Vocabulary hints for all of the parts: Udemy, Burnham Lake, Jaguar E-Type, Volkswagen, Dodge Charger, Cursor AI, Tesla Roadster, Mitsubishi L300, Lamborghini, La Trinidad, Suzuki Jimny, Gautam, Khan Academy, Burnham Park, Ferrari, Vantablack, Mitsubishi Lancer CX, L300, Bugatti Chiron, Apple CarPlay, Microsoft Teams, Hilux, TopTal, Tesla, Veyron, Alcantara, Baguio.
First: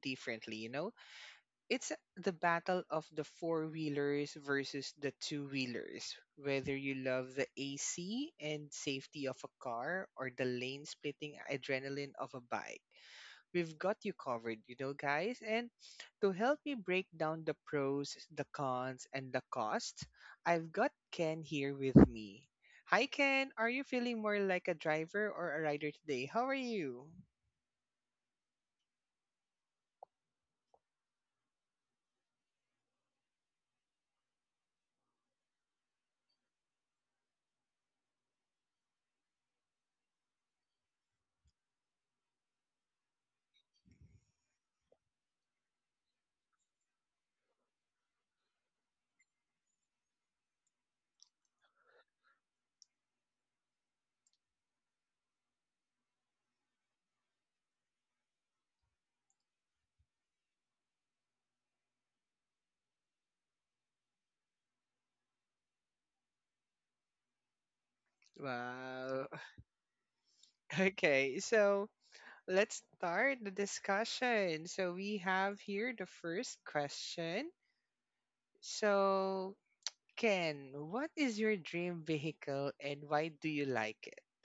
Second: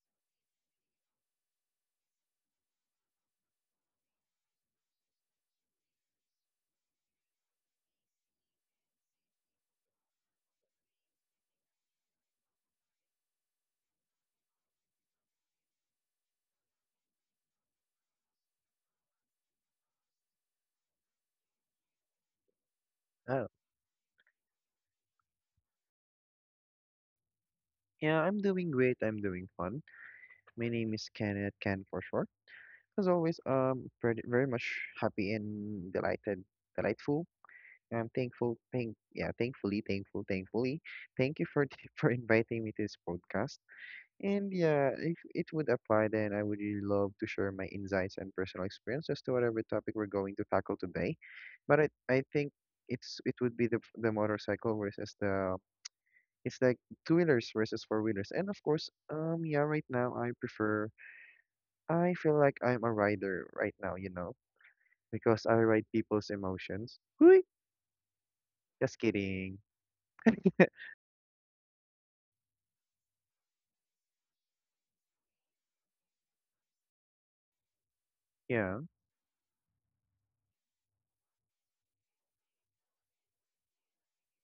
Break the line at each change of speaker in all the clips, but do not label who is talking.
differently. It's the battle of the four-wheelers versus the two-wheelers. Whether you love the AC and safety of a car or the lane-splitting adrenaline of a bike. We've got you covered, guys. And to help me break down the pros, the cons, and the cost, I've got Ken here with me. Hi,
Oh,
Ken. Are you feeling more like a driver or a rider today? How are you?
yeah, I'm doing great. I'm doing fun. My name is Kenneth, Ken for short. As always, very, very much happy and delighted, delightful. I'm thankfully. Thank you for for inviting me to this podcast. And yeah, if it would apply, then I would really love to share my insights and personal experiences to whatever topic we're going to tackle today. But I think it would be the motorcycle versus the. It's like two wheelers versus four wheelers. And of course, yeah, right now I feel like I'm a rider right now, you know, because I ride people's emotions. Hui! Just
Wow.
kidding.
Okay, so let's start the discussion. So we have here the first question.
Yeah.
So, Ken, what is your dream vehicle and why do you like it?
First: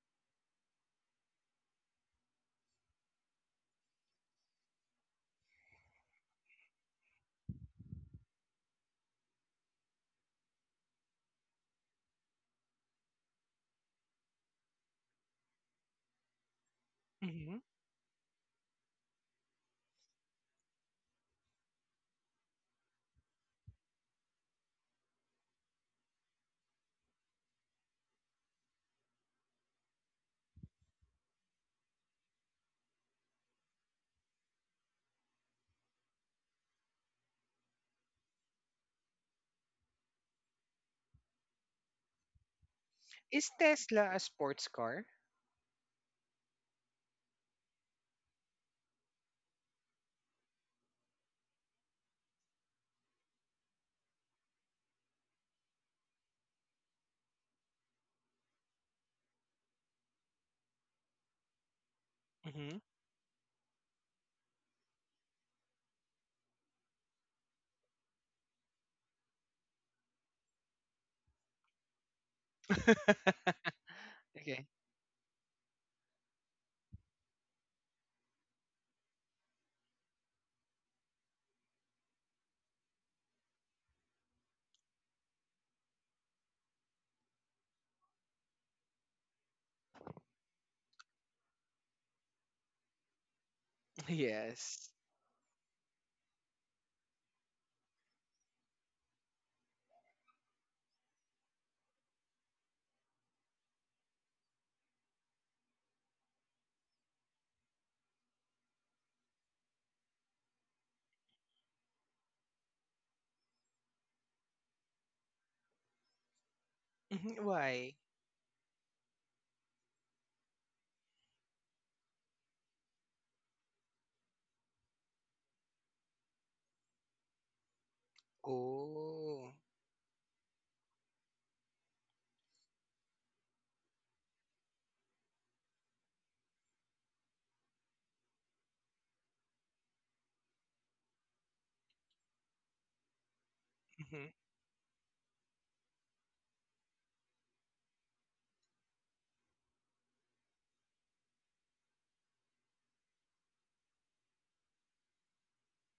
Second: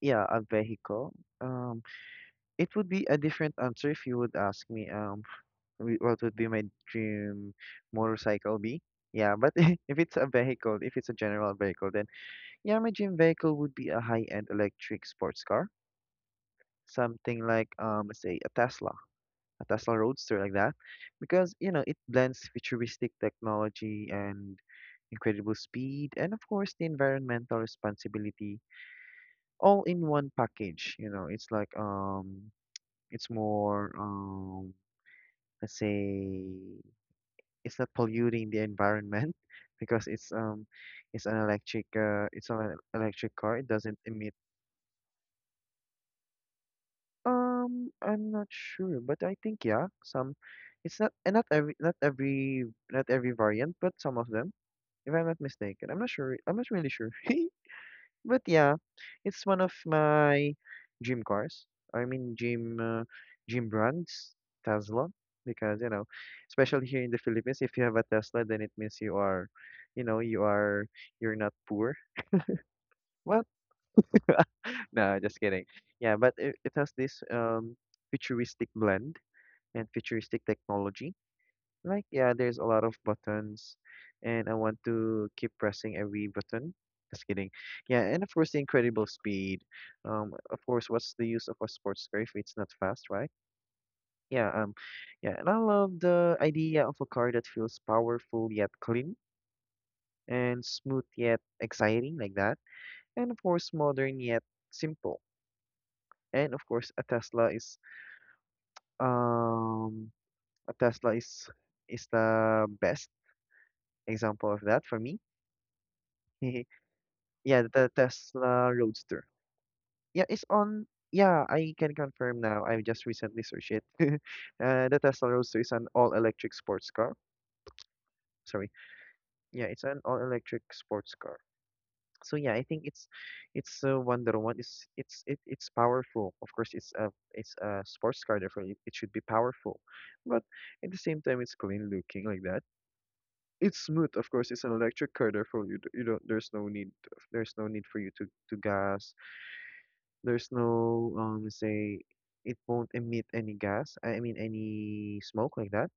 Yeah, a vehicle. Um, it would be a different answer if you would ask me, what would be my dream motorcycle be? Yeah, but if it's a vehicle, if it's a general vehicle, then yeah, my dream vehicle would be a high-end electric sports car, something
Mhm.
like, say, a Tesla Roadster like that, because you know it blends futuristic technology and incredible speed, and of course the environmental responsibility all in one package. You know, it's like it's more let's say it's not polluting the environment because it's an electric
Is
car. It doesn't
Tesla a
emit.
sports car?
I'm not sure, but I think yeah, some. It's not and not every variant, but some of them, if I'm not mistaken. I'm not sure. I'm not really sure. But yeah, it's one of my gym cars. I mean
Mm-hmm.
gym brands, Tesla, because you know, especially here in the Philippines, if you have a Tesla, then it means you are, you know, you're not poor. Well,
Okay.
no, just kidding. Yeah, but it has this futuristic blend and futuristic technology. Like, yeah, there's a lot of buttons, and I want to keep pressing every button. Just kidding. Yeah, and of course, the incredible speed. Of course, what's the use of a sports car if it's not fast, right? Yeah,
Yes.
yeah, and I love the idea of a car that feels powerful yet clean and smooth yet exciting, like that. And of course, modern yet simple. And of course, um a Tesla is the best example of that for me. Yeah, the
Why?
Tesla Roadster. Yeah, it's on. Yeah, I can confirm now. I just recently searched it. The Tesla Roadster is an all-electric sports car. Sorry.
Oh.
Yeah, it's an all-electric sports car. So yeah, I think it's a Wonder One. It's powerful. Of course, it's a sports car, therefore it should be powerful. But at the same time, it's clean looking like that. It's smooth,
Mm-hmm.
of course. It's an electric car, therefore you don't. There's no need. There's no need for you to gas. There's no say it won't emit any gas. I mean any smoke like that.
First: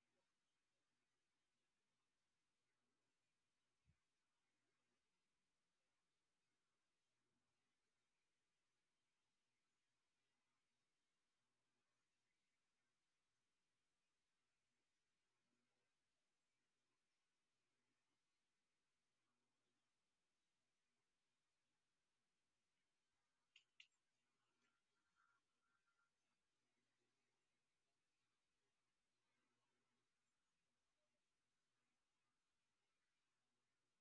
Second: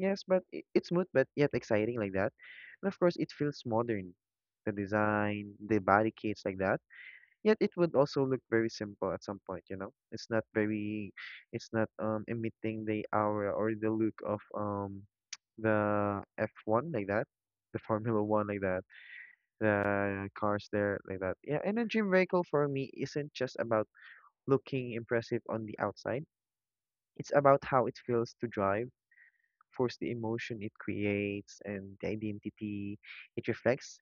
Yes, but it's smooth, but yet exciting like that. And of course, it feels modern. The design, the body kits like that. Yet it would also look very simple at some point, you know. It's not very, it's not emitting the aura or the look of the F1 like that, the Formula One like that, the cars there like that. Yeah, and a dream vehicle for me isn't just about looking impressive on the outside. It's about how it feels to drive, of the emotion it creates and the identity it reflects.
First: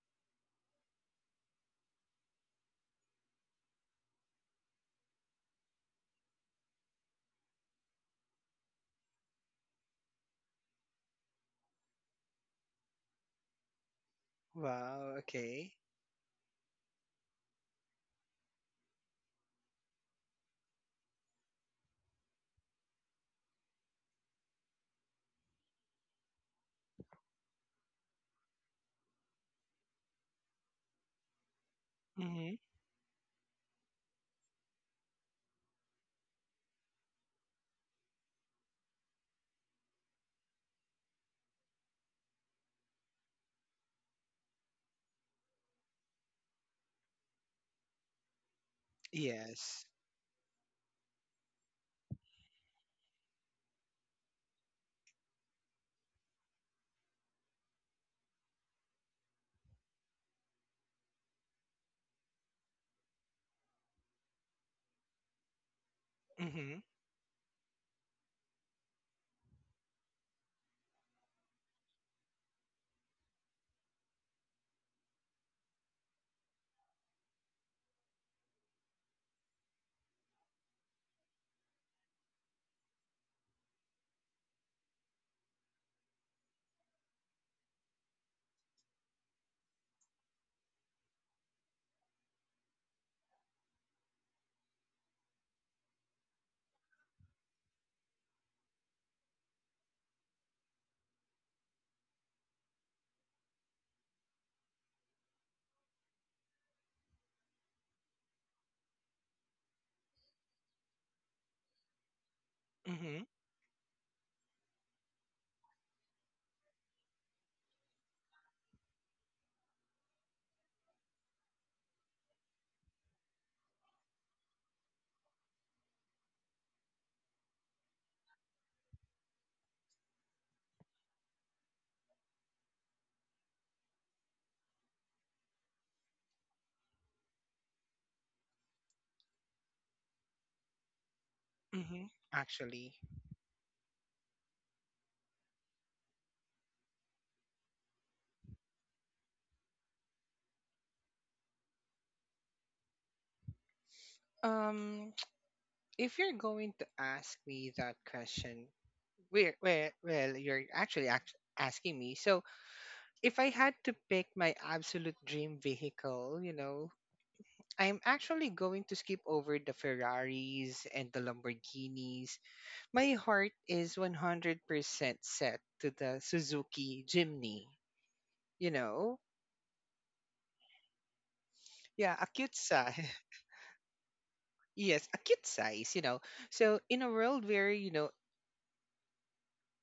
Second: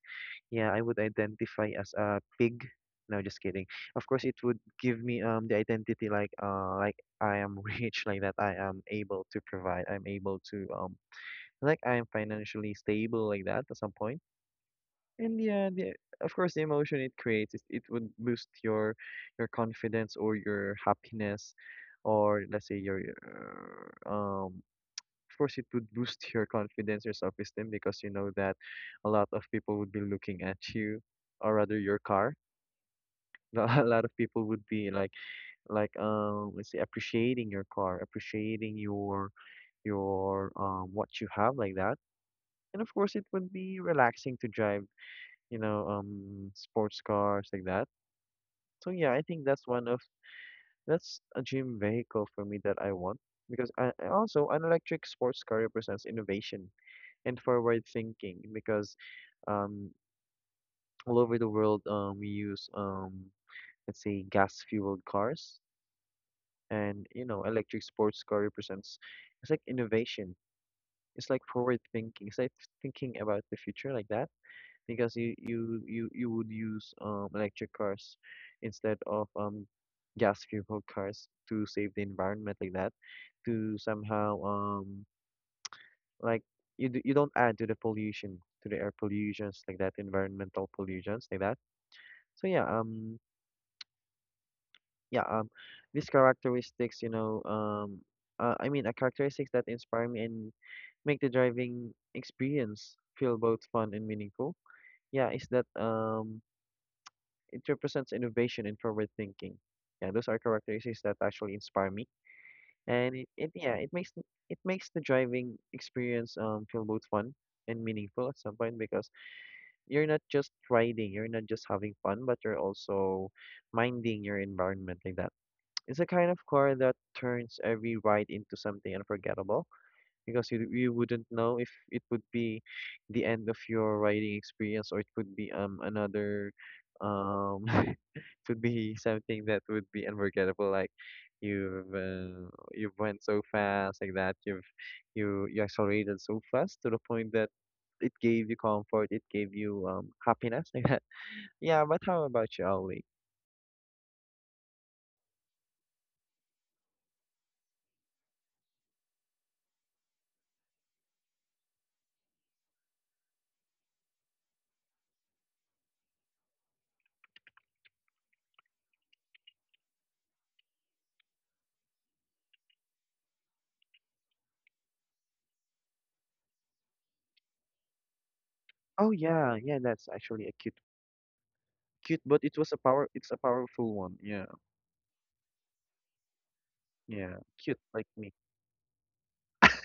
Yeah, I would identify as a pig. No, just kidding. Of course, it would give me the identity like I am rich, like that I am able to provide, I'm able to like I am financially stable like that at some point.
Wow.
And yeah,
Okay.
the of course the emotion it creates is it would boost your confidence or your happiness or let's say of course it would boost your confidence or self-esteem because you know that a lot of people would be looking at you or rather your car.
Mm-hmm.
A lot of people would be like let's say appreciating your car, appreciating your what you have like that, and of course it would be relaxing to drive, you know, sports cars like that. So yeah, I think that's
Yes.
one of that's a dream vehicle for me that I want, because I also an electric sports car represents innovation and forward thinking because um, all over the world we use let's say gas fueled cars,
Mm-hmm.
and you know electric sports car represents it's like innovation, it's like forward thinking, it's like thinking about the future like that, because you would use electric cars instead of gas fueled cars to save the environment like that, to somehow like you don't add to the pollution, to the air pollutions like that, environmental pollutions like that. So yeah um these characteristics, you know, I mean a characteristics that inspire me and make the driving experience feel both fun and meaningful. Yeah, is that it represents innovation and forward thinking. Yeah, those are characteristics that actually inspire me, and
Mm-hmm.
it makes the driving experience feel both fun and meaningful at some point, because you're not just riding, you're not just having fun, but you're also minding your environment like that. It's a kind of car that turns every ride into something unforgettable, because you wouldn't know if it would be the end of your riding experience, or it could be another um would be something that would be unforgettable. Like you've
Mm-hmm.
uh,
Actually,
you've went so fast like that. You accelerated so fast to the point that it gave you comfort. It gave you happiness like that. Yeah, but how about you, Ollie?
um, if you're going to ask me that question, where, well, you're actually asking me. So, if I had to pick my absolute dream vehicle, I'm actually going to skip over the Ferraris and the Lamborghinis. My heart is 100% set to the Suzuki Jimny, you
Oh
know?
yeah, yeah. That's actually a
Yeah,
cute,
a
but it
cute
was a
size.
power. It's a powerful one. Yeah,
Yes, a cute size. So, in a
yeah.
world where,
Cute
you
like
know,
me.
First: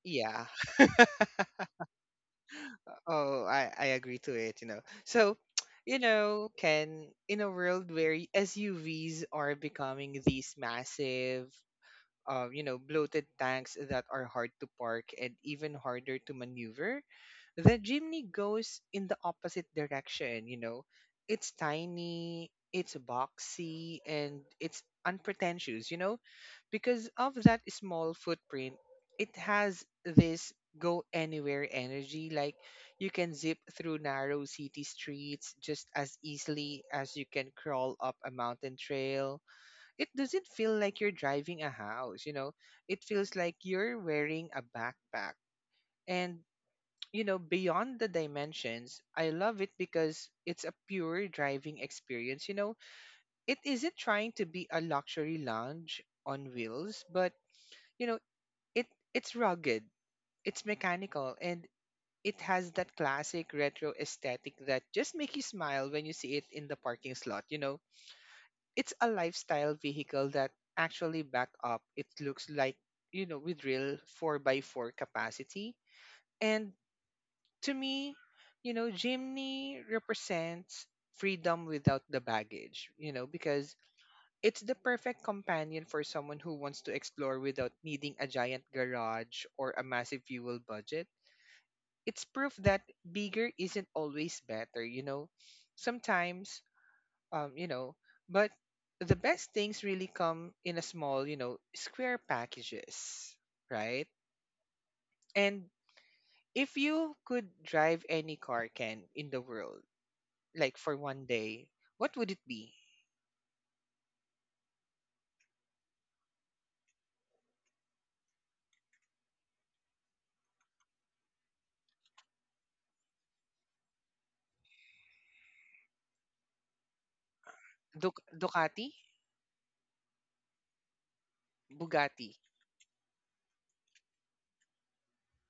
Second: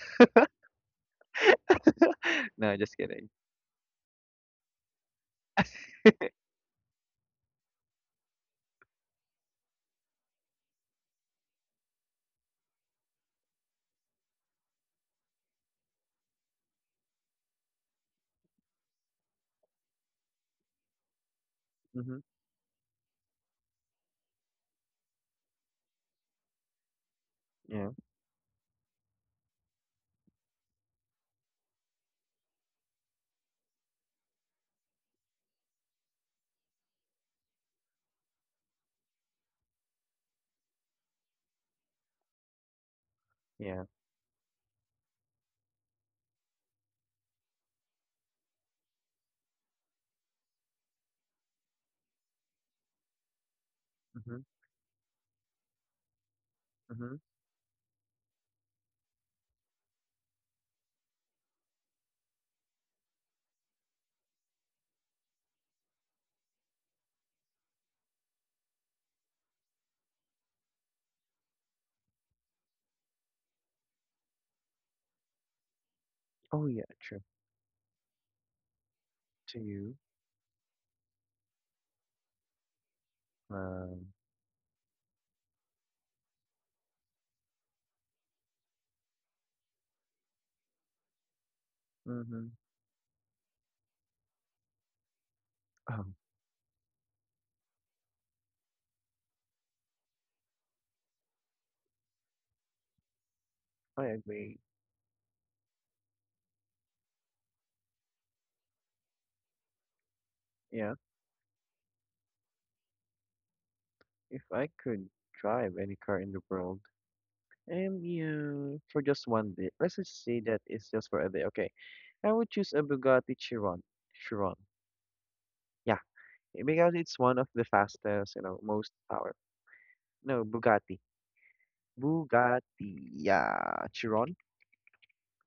yeah.
No, just kidding.
Oh, I agree to it. So, Ken, in a world where SUVs are becoming these massive, bloated tanks that are hard to park and even harder to maneuver, the Jimny goes in the opposite direction. It's
Mm-hmm.
tiny, it's boxy, and it's unpretentious. Because of that
Yeah,
small footprint, it has this go anywhere energy. Like you can zip through narrow city streets just as easily as you can crawl up a mountain trail. It doesn't feel like you're driving a house. It feels like
yeah.
you're wearing a backpack. And, beyond the dimensions, I love it because it's a pure driving experience. It isn't trying
Mm-hmm.
to be a luxury lounge on wheels,
Mm-hmm.
but, you know, it it's rugged, it's mechanical, and it has that classic retro aesthetic that just make you smile when you see it in the parking slot. It's a lifestyle vehicle that actually back up it looks like with real 4 by 4 capacity.
Oh
And
yeah, true.
to me,
To
Jimny
you.
represents freedom without the baggage, because
Um.
it's the perfect companion for someone who wants to explore without needing a giant garage or a massive fuel budget. It's
Mm-hmm.
proof that bigger isn't always better.
Oh,
Sometimes um, you know, but the best things really come in a small, square packages, right?
I agree.
And if you could drive any car can in the world, like for
Yeah.
one day, what would it be?
If I could drive any car in the world, and you for just one day, let's just say that it's just for a day. Okay, I would choose a Bugatti Chiron. Chiron, yeah, because it's one of the fastest, you know,
Ducati,
most power. No, Bugatti,
Bugatti.
Bugatti, yeah, Chiron,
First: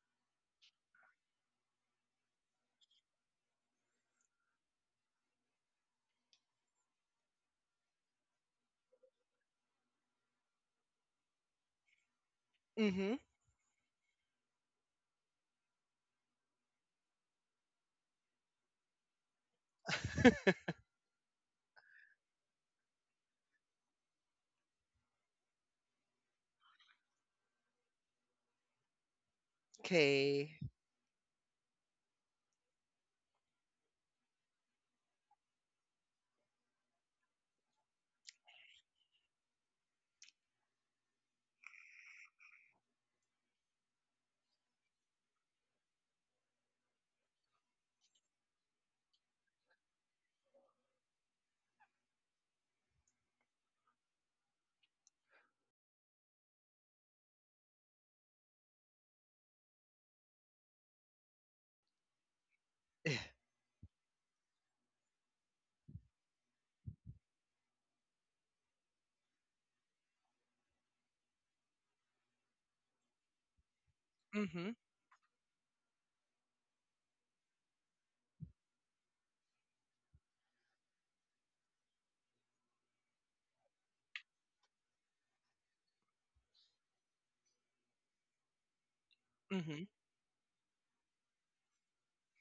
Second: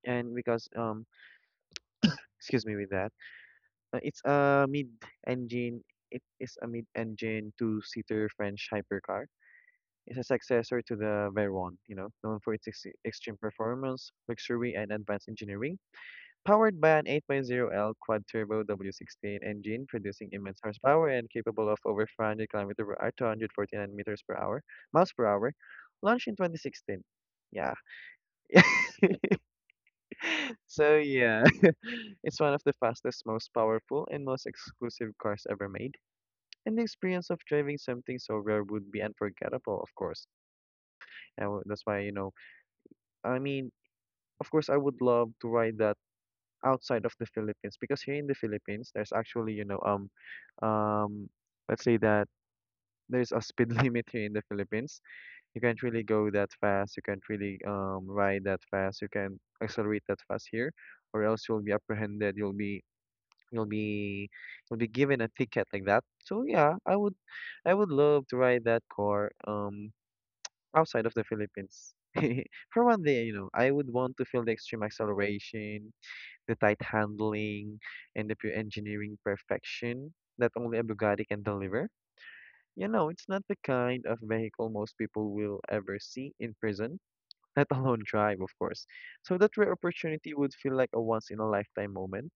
and because excuse me with that, it's a mid-engine. It is a mid-engine two-seater French hypercar, is a successor to the Veyron, you know, known for its
Mm-hmm.
extreme performance, luxury, and advanced engineering. Powered by an 8.0 L quad-turbo W16 engine producing immense horsepower and capable of over 500 kilometers per hour, 249 meters per hour, miles per hour, launched in 2016. Yeah.
Okay.
So yeah, it's one of the fastest, most powerful, and most exclusive cars ever made. And the experience of driving something so rare would be unforgettable, of course. And that's why, you know, I mean, of course, I would love to ride that outside of the Philippines, because here in the Philippines, there's actually, you know, um, let's say that there's a speed limit here in the Philippines. You can't really go that fast. You can't really ride that fast. You can't accelerate that fast here, or else you'll be apprehended. You'll be you'll be given a ticket like that. So yeah, I would love to ride that car outside of the Philippines. For one day, you know, I would want to feel the
Mm-hmm.
extreme acceleration, the tight handling, and the pure engineering perfection that only a Bugatti can deliver. You know, it's not the kind of vehicle most people will ever see in prison, let alone drive, of course. So that rare
Mm-hmm.
opportunity would feel like a once in a lifetime moment.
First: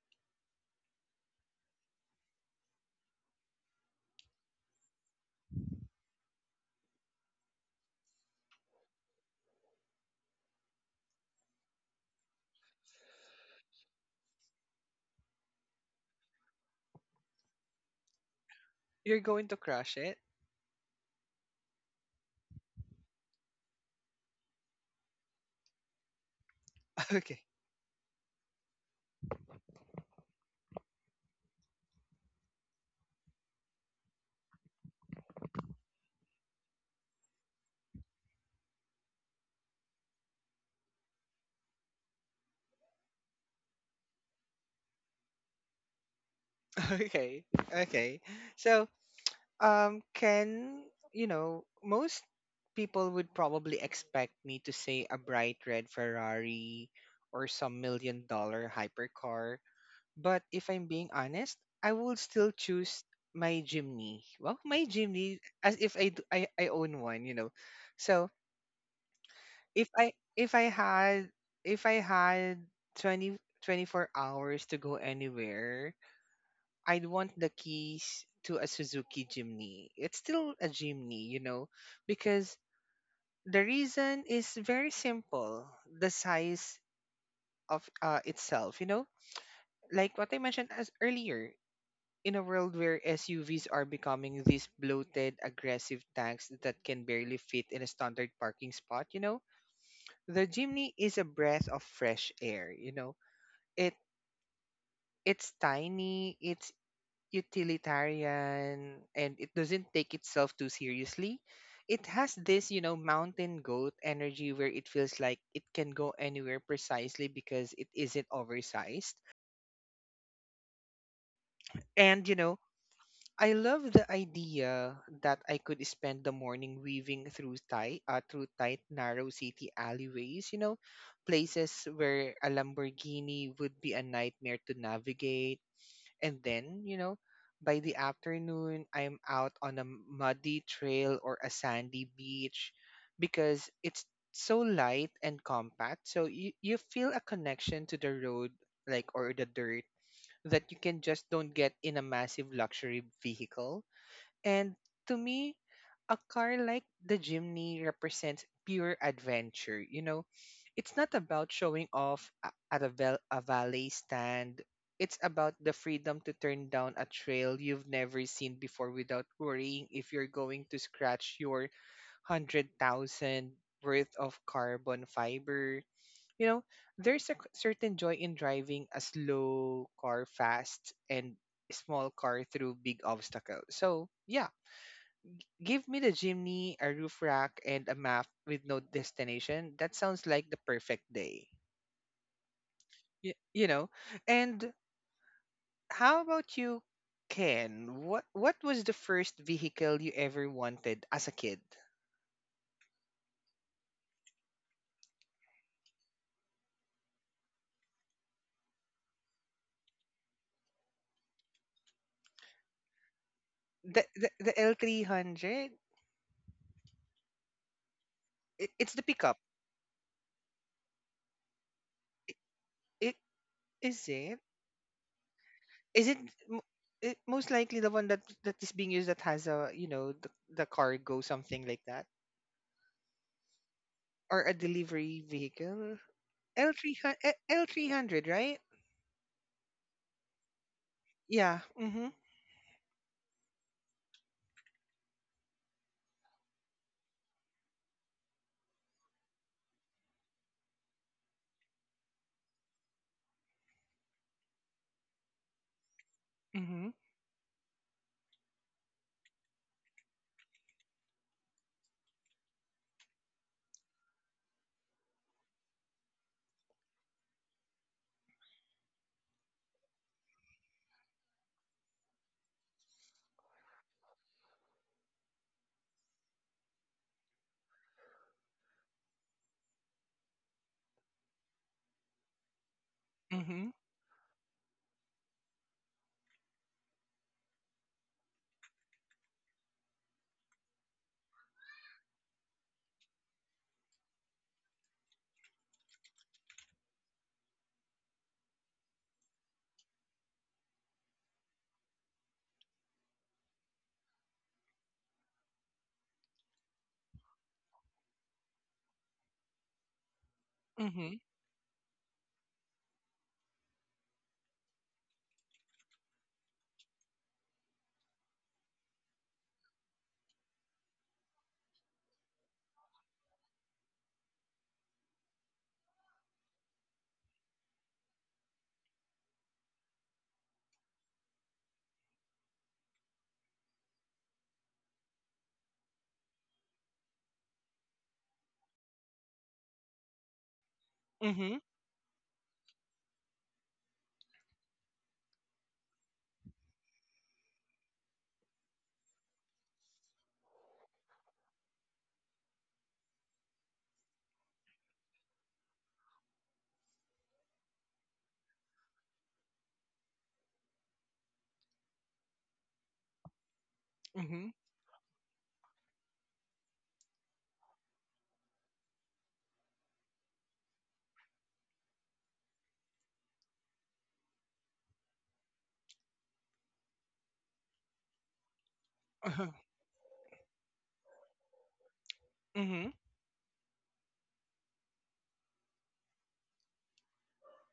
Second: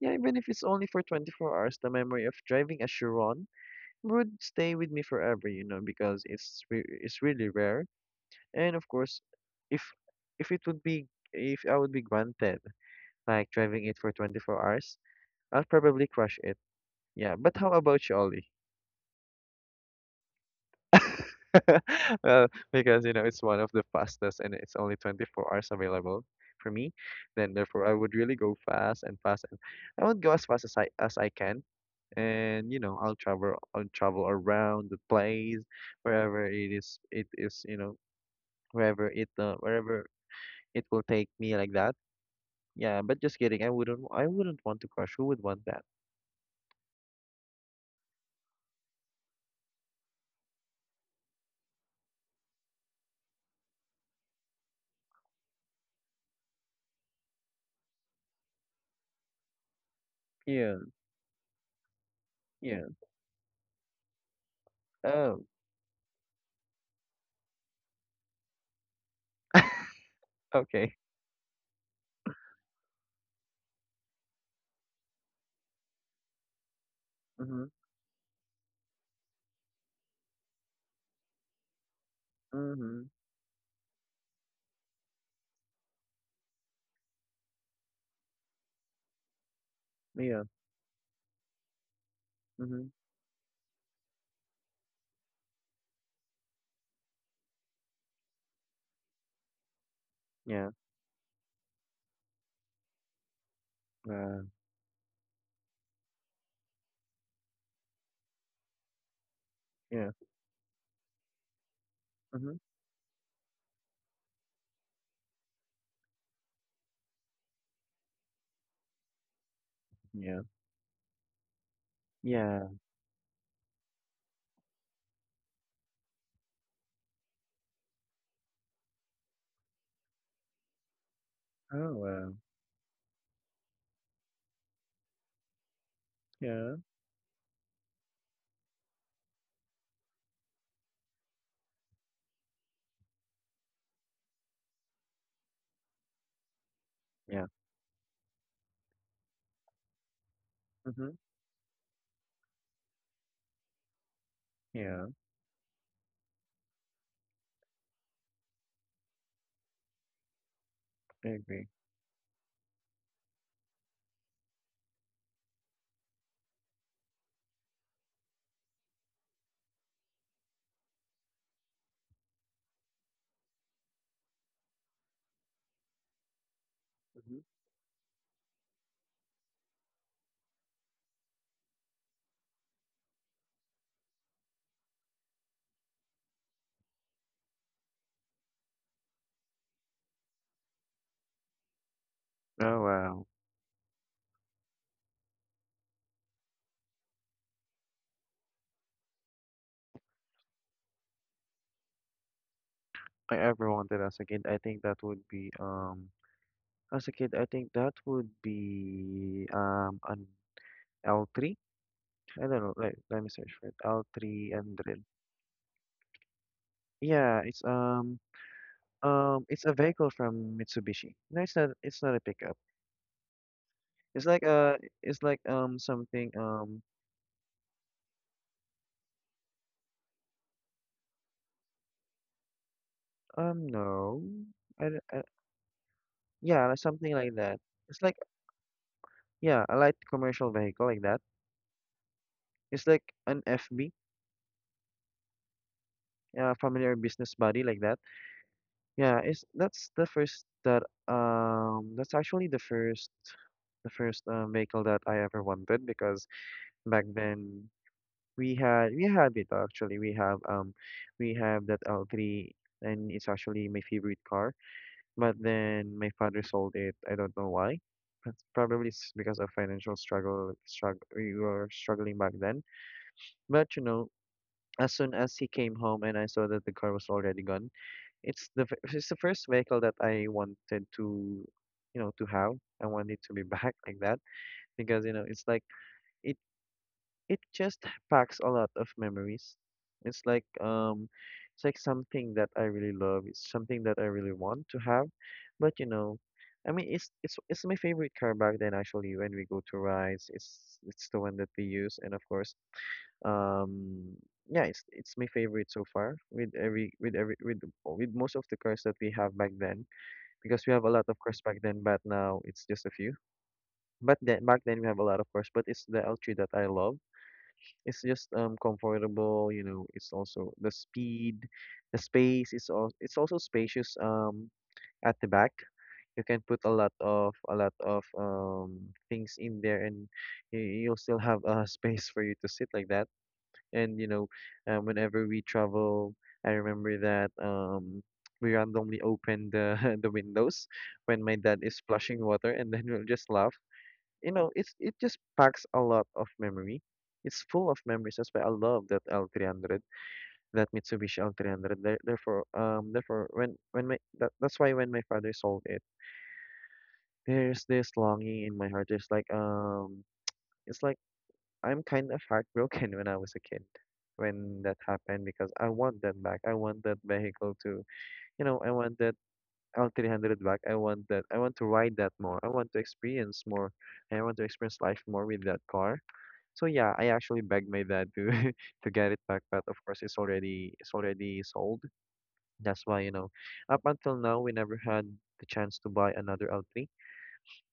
Yeah, even if it's only for 24 hours, the memory of driving a Chiron would stay with me forever, you know, because it's really rare. And of course, if if it would be if I would be granted like driving it for 24 hours, I'll probably crush it. Yeah, but how about you, Ollie?
You're going to crush it.
Well, because you know it's one of the fastest and it's only 24 hours available for me.
Okay.
Then therefore I would really go fast and fast and I would go as fast as I can. And you know, I'll travel around the place wherever it is, you know, wherever it will take me like that. Yeah, but just kidding. I wouldn't want to crush. Who would want that?
Okay. Okay. So can most people would probably expect me to say a bright red Ferrari or some million-dollar hypercar, but if
Yeah,
I'm being honest, I will still
yeah.
choose my Jimny. Well, my Jimny,
Oh,
as if I, d- I own one, you know. So if i if i
okay.
had if i had 20 24 hours to go anywhere, I'd want the
Mm-hmm.
keys to a Suzuki Jimny. It's still a Jimny, because
Mm-hmm.
the reason is very simple. The size of itself, like what I
Yeah.
mentioned as earlier, in a world
Mhm.
where SUVs are becoming these bloated, aggressive tanks that can barely fit in a standard parking spot, the
Yeah.
Jimny is a breath of fresh air. It
Wow.
it's tiny, it's utilitarian, and it doesn't
Yeah.
take itself too seriously. It has
Mhm.
this mountain goat energy where it feels like it can go anywhere precisely because it isn't oversized.
Yeah.
And,
Yeah.
I love the idea that I could spend the morning weaving through tight, narrow city alleyways, places
Oh wow.
where a Lamborghini would be a nightmare to navigate. And
Yeah.
then, by the afternoon, I'm out on a muddy trail or a sandy beach because it's so light and compact. So you feel a
Yeah.
connection to the road, like, or the dirt that you can
Mhm.
just don't get in a massive luxury vehicle. And
Yeah.
to me, a car like the Jimny represents pure adventure. You know, it's not
I
about
agree.
showing off at a valet stand. It's about the freedom to turn down a trail you've never seen before without worrying if you're going to scratch your 100,000 worth of carbon fiber. You know, there's a
Mhm.
certain joy in driving a slow car fast and small car through big obstacles. So, yeah, give me the chimney, a roof rack, and a map with no destination. That sounds like the perfect day.
Oh wow.
You know? And how about you, Ken? What was the first vehicle you ever wanted as a kid?
I ever wanted as a kid. I think that would be as a kid. I think that would be an L three. I don't know. Let me search for it. L
The the,
three
the
hundred.
L300?
Yeah.
It's the pickup.
It's a vehicle from Mitsubishi. No, it's not. It's not a
I-
pickup.
It is
It's like
it?
uh it's like
Is it
something
m- it, most likely the one that is being used that has a, the cargo something like that
No.
or a
I, d- I-
delivery vehicle?
yeah, like something like
L300
that. It's like,
L300, right?
yeah, a light commercial vehicle like that.
Yeah. Mhm.
It's like an FB, family or business body like that. Yeah, it's that's the first that's actually the first the first vehicle that I ever wanted because
Mhm.
back then we have it actually. We have that L3, and it's actually my favorite car. But then my father sold it. I don't know why. That's probably because of financial struggle; we were struggling back then. But you know, as soon as he came home and I saw that the car was already gone, it's the first vehicle that I wanted to, you know, to have. I wanted to be
Mhm.
back like that, because you know it's like it it just packs a lot of memories. It's like um, it's like something that I really love. It's something that I really want to have, but you know, I mean, it's it's my favorite car back then actually. When we go to rides, it's the one that we use, and of course, um, yeah, it's my favorite so far with every with every with most of the cars that we have back then, because we have a lot of
Mhm.
cars back then, but now it's just a few. But then back then we have a lot of cars, but it's the L3 that I love. It's just comfortable, you know. It's also the speed, the space. It's also spacious at the back. You can put a lot of things in there, and you'll still have a space for you to sit like that. And you know, whenever we travel, I remember that we randomly open the the windows when my
Mhm.
dad is splashing water, and then we'll just laugh. You know, it just packs a lot of memory. It's full of memories. That's why I love that L300, that Mitsubishi L300. There, therefore, therefore, when my that, that's why when my father sold it, there's this longing in my heart. There's like it's like I'm kind of heartbroken when I was a kid,
Mhm.
when that happened, because I want that back. I want that vehicle to, you know, I want that L300 back. I want that. I want to ride that more. I want to experience more. I want to experience life more with that car. So yeah, I actually begged my dad to to get it back,
Uh-huh.
but of course it's already sold. That's
Mhm.
why, you know, up until now we never had the chance to buy another L3.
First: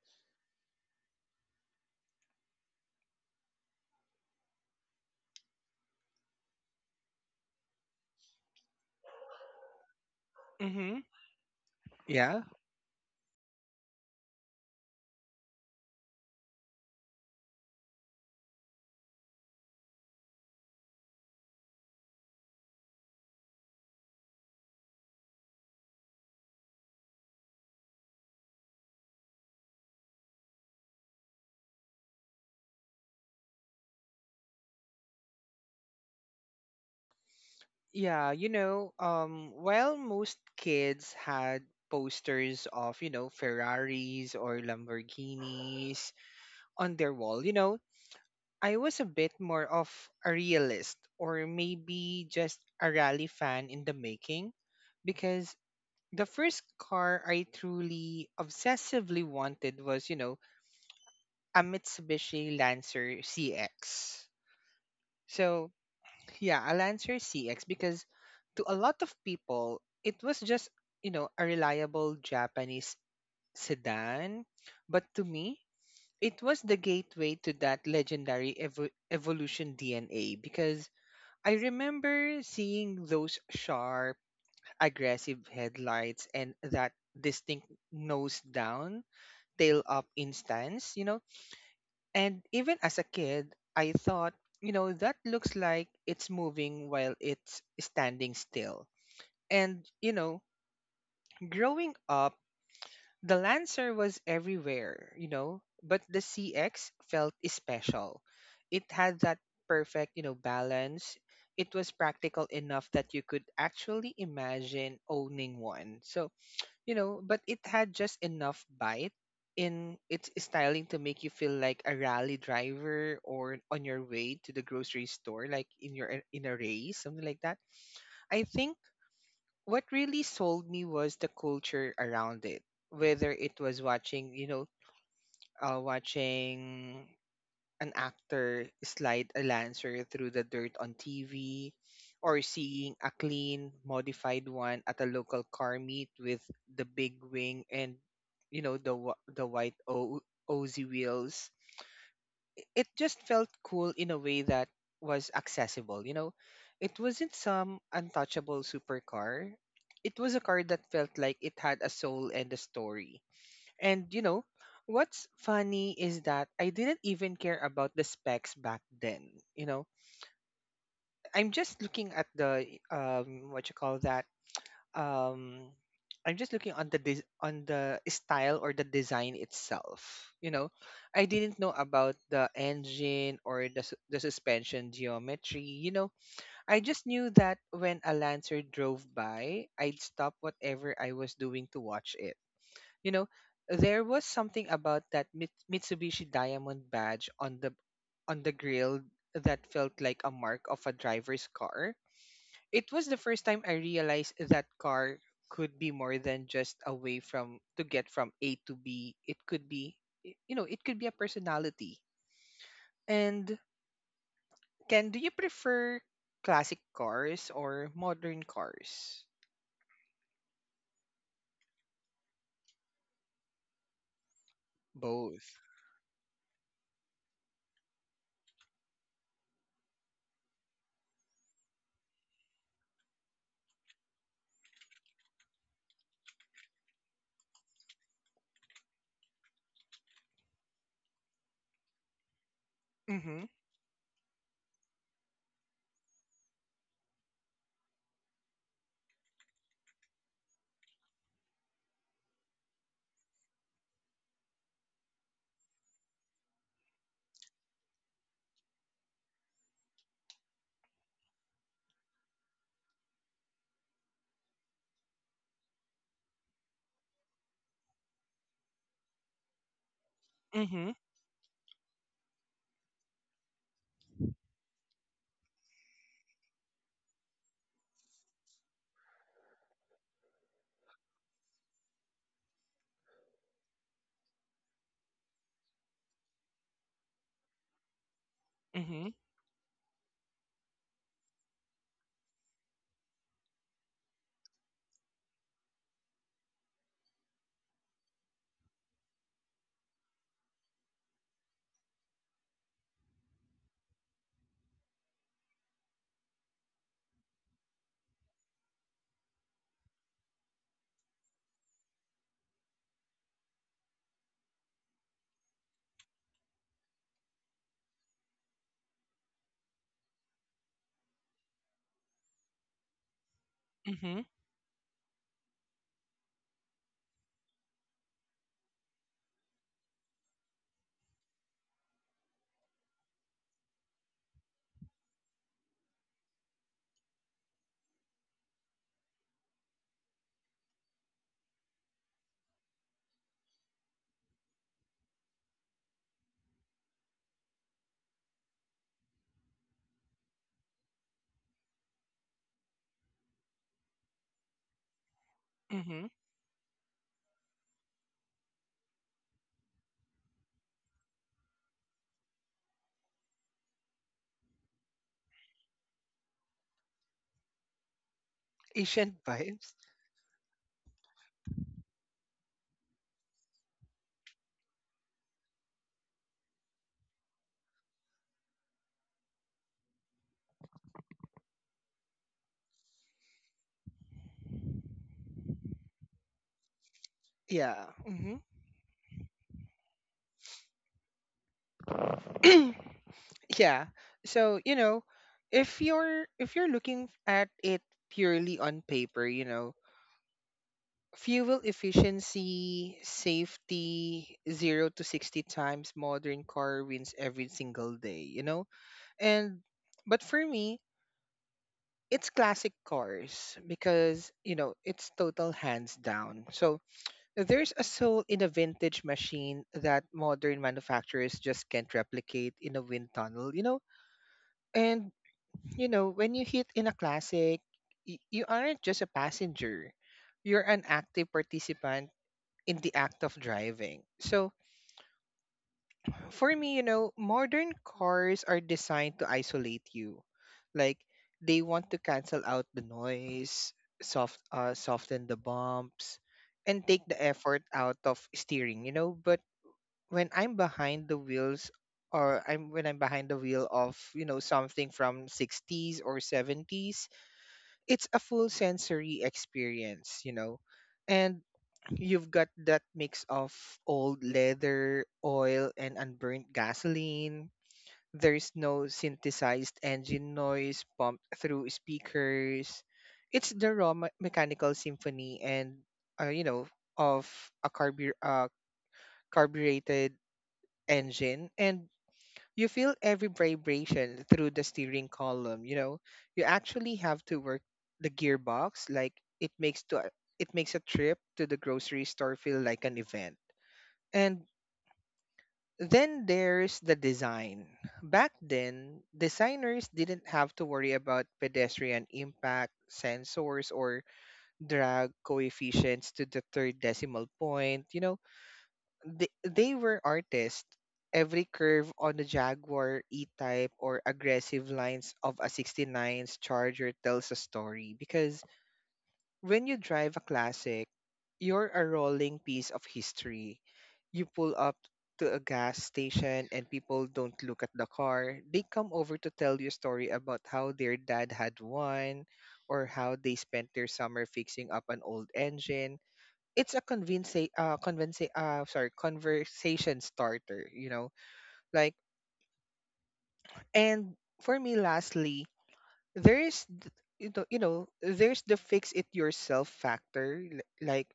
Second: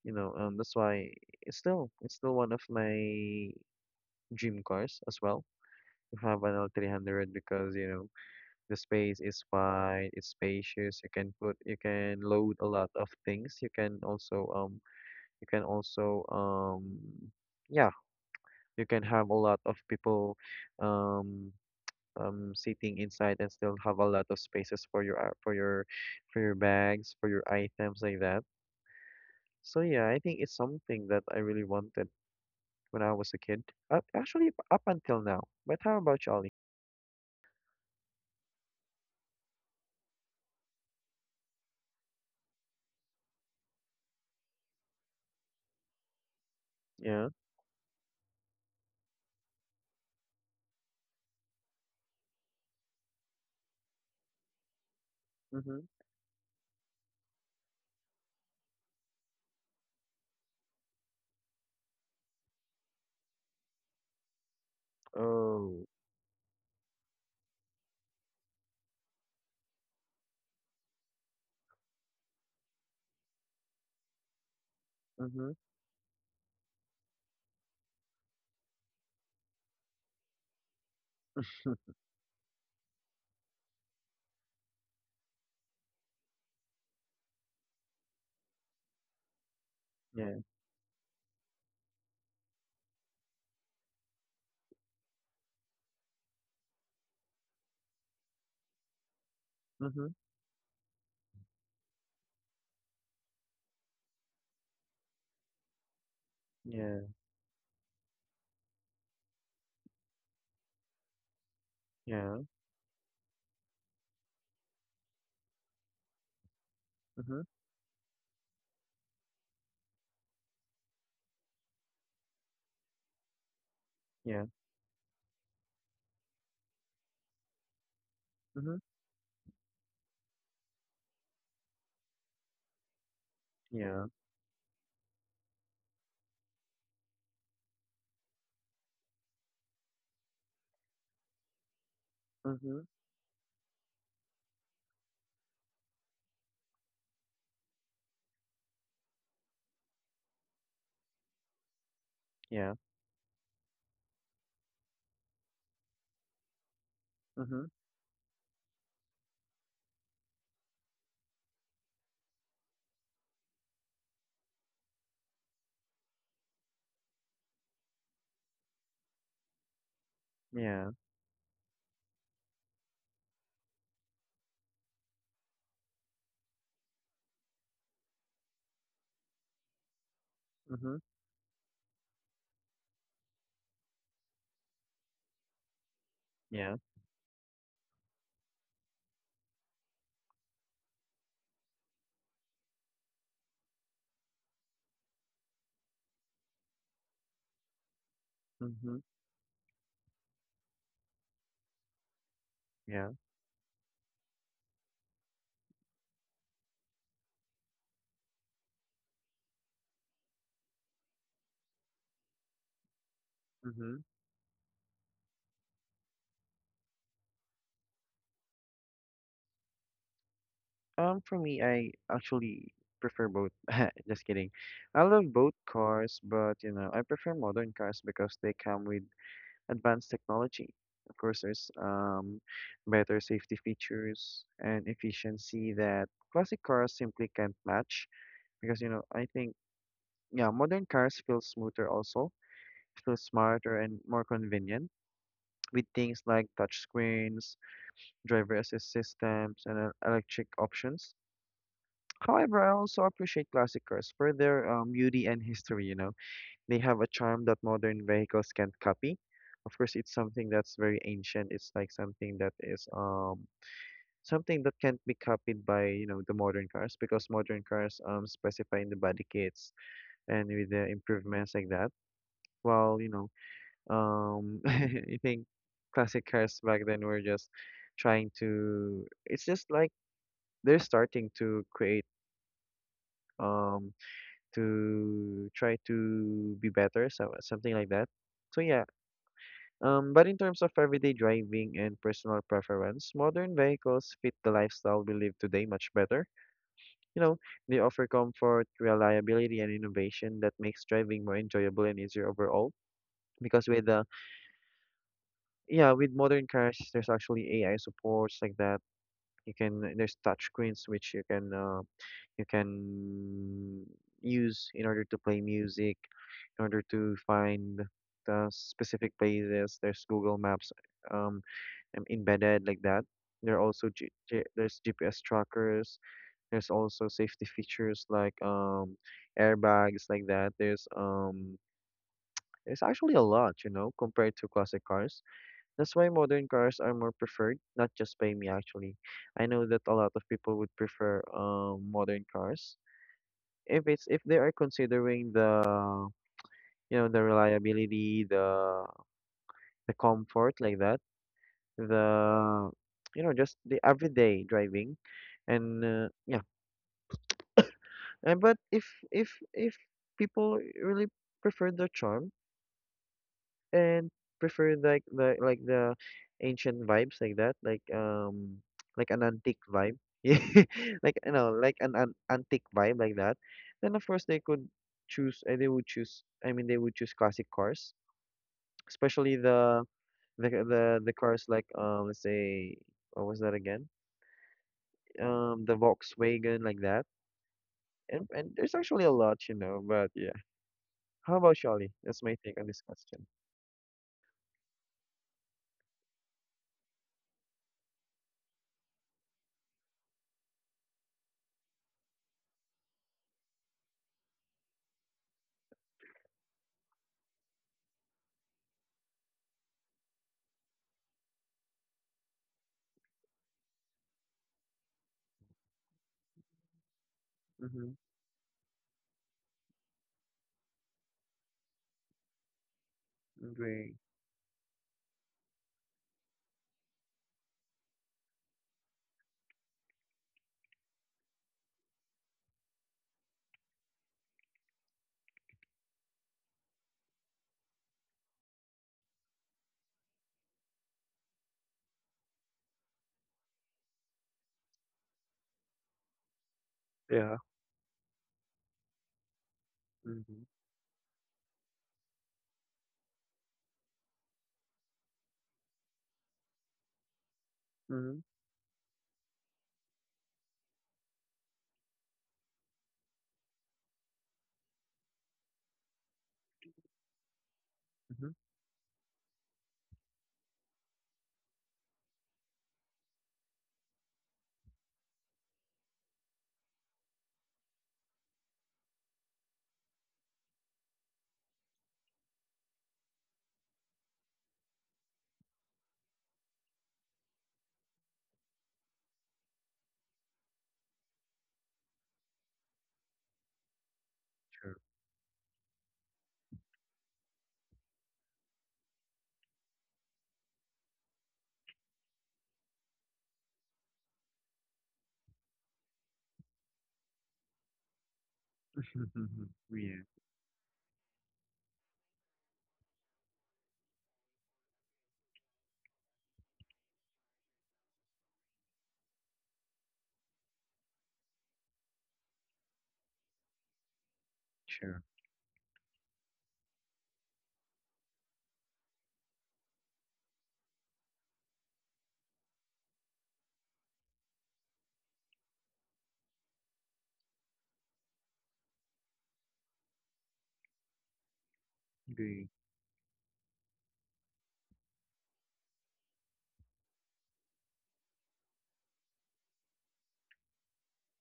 You know, that's why it's still one of my dream cars as well, to have an L300, because you know the space is wide, it's spacious.
Mhm.
You can
Yeah.
load a lot of things. You can also yeah, you can have a lot of people um sitting inside and still have a lot of spaces for your for your bags, for your items like that. So yeah, I think it's something that I really wanted when I was a kid. Actually, up until now. But how about you, Ollie?
Yeah, while most kids had posters of, Ferraris or Lamborghinis on their
Yeah.
wall, I was a bit more of a realist, or maybe just a rally fan in the making, because
Mm-hmm.
the first car I truly obsessively wanted was, a Mitsubishi Lancer CX. So,
Oh.
yeah, a Lancer CX because to a lot of people, it was just, a reliable Japanese sedan. But to
Mm-hmm.
me, it was the gateway to that legendary evolution DNA because I remember seeing those sharp, aggressive headlights and that distinct nose down, tail up
Yeah.
instance. And even as a kid, I thought, that looks like it's moving while it's standing still. And,
Mm-hmm.
you know, growing up, the Lancer was everywhere, but the CX
Yeah.
felt special. It had that perfect, balance. It was
Yeah.
practical enough that you could actually imagine owning one. So but
Mm-hmm.
it had just enough bite in its styling to make you feel like a rally driver or on your way
Yeah.
to the grocery store, like in a race, something like that. I think
Mm-hmm.
what really sold me was the culture around it, whether it was
Yeah.
watching an actor slide a lancer through the dirt on TV, or
Mm-hmm.
seeing a clean, modified one at a local car meet with the big wing and the white Ozy wheels.
Yeah.
It just felt cool in a way that was accessible. It wasn't
Mm-hmm.
some untouchable supercar. It was a car that felt like it had a soul and a story. And what's funny is that I didn't even care about the specs back then. You know,
Yeah.
I'm just looking at the what you call that um I'm just looking on the on the style or the design itself.
Mm-hmm.
I didn't know about the engine or the suspension geometry.
Yeah.
I just knew that when a Lancer drove by, I'd stop whatever I was doing to watch it you know, there was something about that Mitsubishi Diamond badge on the
Mm-hmm.
grill that felt like a mark of a driver's car. It was
Yeah.
the first time I realized that car could be more than just a way from to get from A to B. It could be it could be a personality. And
Mm-hmm.
Ken, do you prefer classic cars or modern cars?
For me, I actually prefer both. Just kidding. I love both
Both.
cars, but you know, I prefer modern cars because they come with advanced technology. Of course, there's better safety features and efficiency that classic cars simply can't match. Because you know, I think, yeah, modern cars feel smoother also, feel
Mm-hmm.
smarter and more convenient with things like touch screens, driver assist systems, and electric options. However, I also appreciate classic cars for their beauty and history, you know. They have a charm that modern vehicles can't copy. Of course, it's something that's very ancient. It's like something that is something that can't be copied by, you know, the modern cars, because modern cars specify in the body kits and with the
Mm-hmm.
improvements like that. While, you know, I think classic cars back then were just trying to it's just like they're starting to create um to try to be better, so something like that. So yeah,
Mm-hmm.
but in terms of everyday driving and personal preference, modern vehicles fit the lifestyle we live today much better. You know, they offer comfort, reliability, and innovation that makes driving more enjoyable and easier overall. Because with the yeah, with modern cars, there's actually AI supports like that. You can there's touch screens which you can use in order to play music, in order to find the specific places. There's Google Maps um embedded like that. There are also G
Mm-hmm.
G there's GPS trackers. There's also safety features like airbags like that. There's actually a lot, you know, compared to classic cars. That's why modern cars are more preferred, not just by me actually. I know that a lot of people would prefer modern cars if it's if they are considering the, you know, the reliability, the comfort like that, the you know, just the everyday driving and
Mm-hmm.
yeah. But if people really prefer the charm and prefer like the ancient vibes like that, like like an
Asian
antique
vibes.
vibe, yeah, like, you know, like an antique vibe like that, then of course they could choose, I mean they would choose classic cars, especially the cars like, um, let's say, what was that again, the Volkswagen like that.
Yeah.
And
Hmm.
and there's actually a lot, you know, but yeah. How about Charlie? That's my take on this question.
Yeah. So, if you're looking at it purely on paper, fuel efficiency, safety, 0 to 60 times modern car wins every single day? And but for me, it's classic cars because, it's total hands down. So, there's
Mm-hmm.
a soul in a vintage machine that modern manufacturers just can't replicate in a wind tunnel. You know,
Agree.
And you know, when you hit in a classic, you aren't just a passenger. You're an active participant in the act of driving. So, for me, modern cars are designed to isolate you. Like they want to cancel out the noise, soften the bumps, and take the
Yeah.
effort out of steering, but when
Mm-hmm.
I'm behind the wheels or I'm when I'm behind the wheel of, something from 60s or 70s, it's
Mm-hmm.
a full sensory experience. And you've got that mix of old leather, oil, and unburnt gasoline.
Mm-hmm.
There's no synthesized engine noise pumped through speakers. It's the raw mechanical symphony uh, you know, of a carbureted engine. And you feel every vibration through the steering column, you know. You actually have to work the gearbox like it makes to uh, it makes a trip to the grocery store feel like an event. And
Sure.
then there's the design. Back then, designers didn't have to worry about pedestrian impact, sensors, or drag coefficients to the third decimal point. You know, they
Yeah.
were artists. Every curve on the Jaguar E-Type or aggressive lines of a 69's Charger tells a story because when you drive a classic, you're a rolling piece of history. You pull up
Sure.
to a gas station and people don't look at the car. They come over to tell you a story about how their dad had one or how they spent their summer fixing up an old engine. It's a convince convince sorry conversation starter, you know like
Agree.
and for me lastly, there's th- you know there's the fix it yourself factor, like,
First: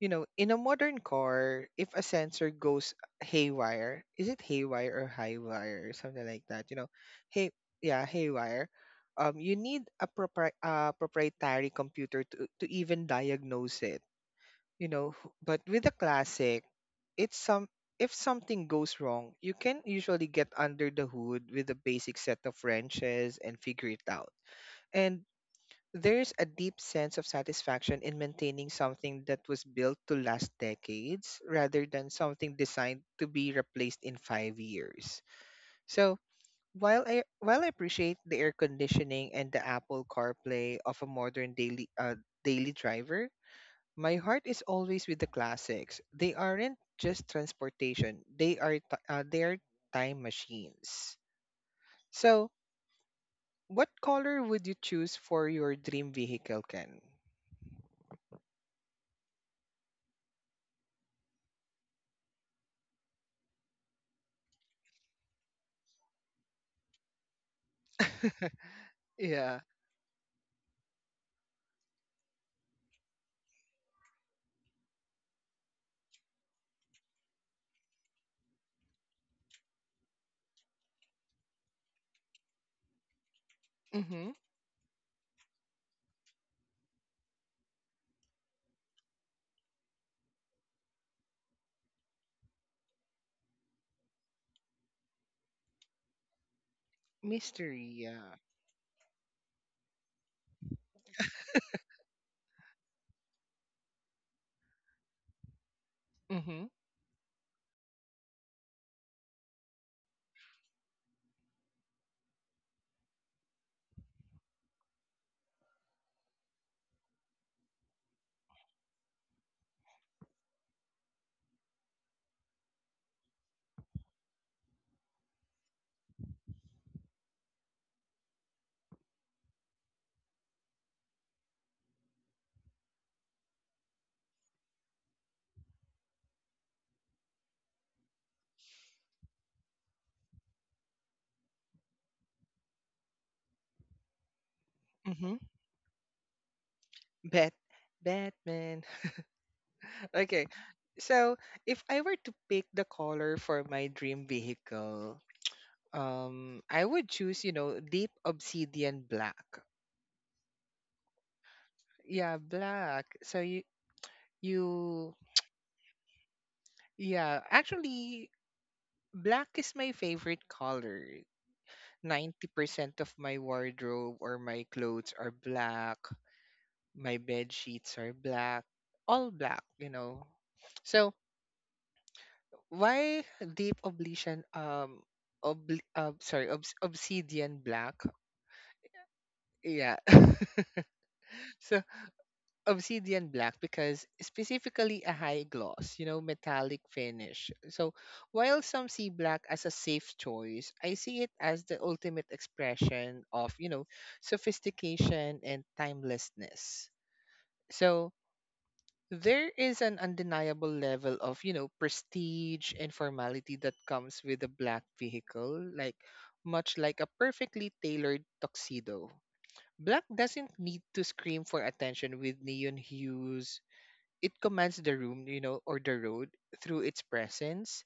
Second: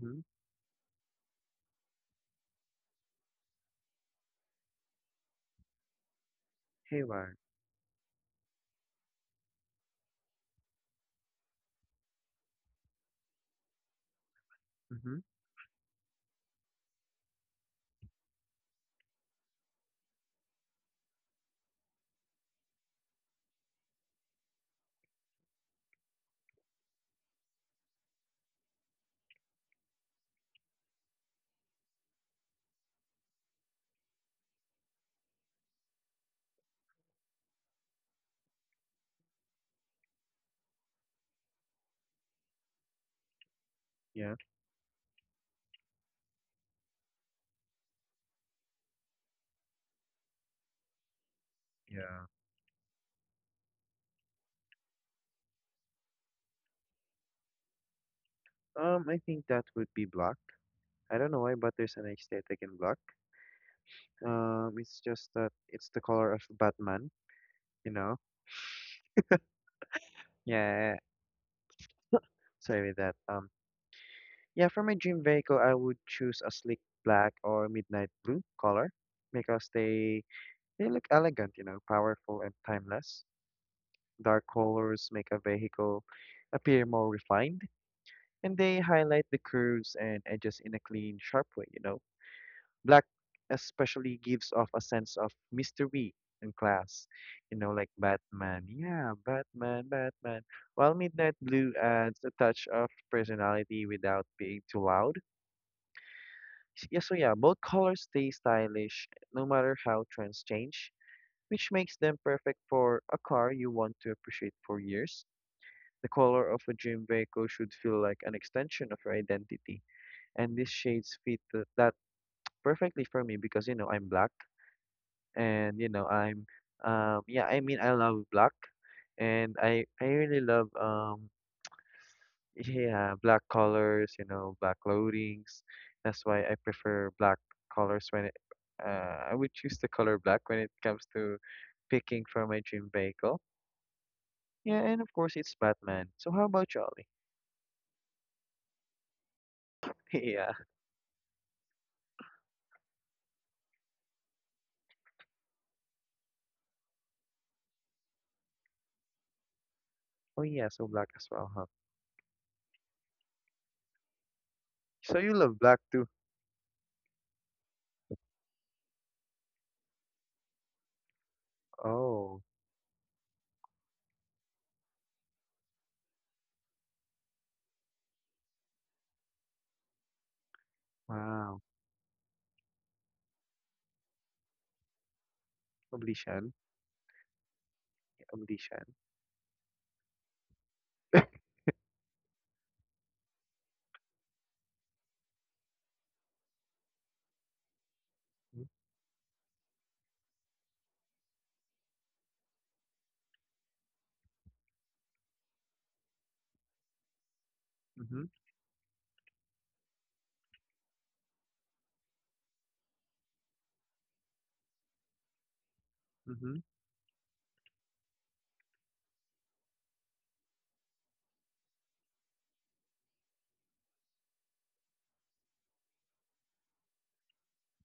you know, in a modern car if a sensor goes haywire, is it haywire or haywire or something like that you know
Haywire.
hey yeah haywire you need a proprietary computer to even diagnose it, you know.
Mm-hmm.
But with the classic, it's some if something goes wrong, you can usually get under the hood with a basic set of wrenches and figure it out. And there's a deep sense of satisfaction in maintaining something that was built to last decades rather than something designed to be replaced in 5 years. So, while I appreciate the air conditioning and the Apple CarPlay of a modern daily driver, my
Yeah.
heart is always with the classics. They aren't just transportation. They are time machines.
Yeah.
So, what color would you choose for your dream vehicle, Ken?
I think that would be black. I don't know why, but there's an aesthetic in black. It's just that it's the color of Batman. You know.
Yeah.
Yeah. Sorry with that. Yeah, for my dream vehicle, I would choose a sleek black or midnight blue color because they look elegant, you know, powerful and timeless.
Hmm.
Dark colors make a vehicle appear more refined, and they highlight the curves and edges in a clean, sharp way, you know. Black especially gives off a sense of mystery and class, you know,
Mystery,
like
yeah.
Batman. Yeah, Batman. While midnight blue adds a touch of personality without being too loud.
Mm-hmm.
Yeah, both colors stay stylish no matter how trends change, which makes them perfect for a car you want to appreciate for years. The color of a dream vehicle should feel like an extension of your identity, and these shades fit that perfectly for me, because you know I'm black, and you know I'm, yeah, I mean I love black, and I really love. Yeah, black colors, you know, black loadings. That's why I prefer black colors I would choose the color black when it comes to picking for my dream vehicle. Yeah, and of
Mm-hmm.
course it's Batman. So how about you, Ollie?
Bat Batman. Okay.
Yeah.
So if I were to pick the color for my dream vehicle, I would choose, you know, deep obsidian black.
Oh yeah, so black as well, huh?
Yeah, black. So you
So you love black too?
Yeah, actually, black is my favorite color.
Oh,
90% of my wardrobe or my clothes are black. My bed sheets are black. All black, you know. So,
wow.
why deep oblivion obli- sorry,
Oblishan.
obs- obsidian black?
Oblishan.
Yeah. So obsidian black because specifically a high gloss, you know, metallic finish. So while
Mm-hmm.
some see black as a safe choice, I see it as the ultimate expression of, you know, sophistication and timelessness. So
Mm-hmm.
there is an undeniable level of, you know, prestige and formality that comes with a black vehicle, like
Mm-hmm.
much like a perfectly tailored tuxedo. Black doesn't need to scream for attention with neon hues, it commands the room, you know, or the road through its presence.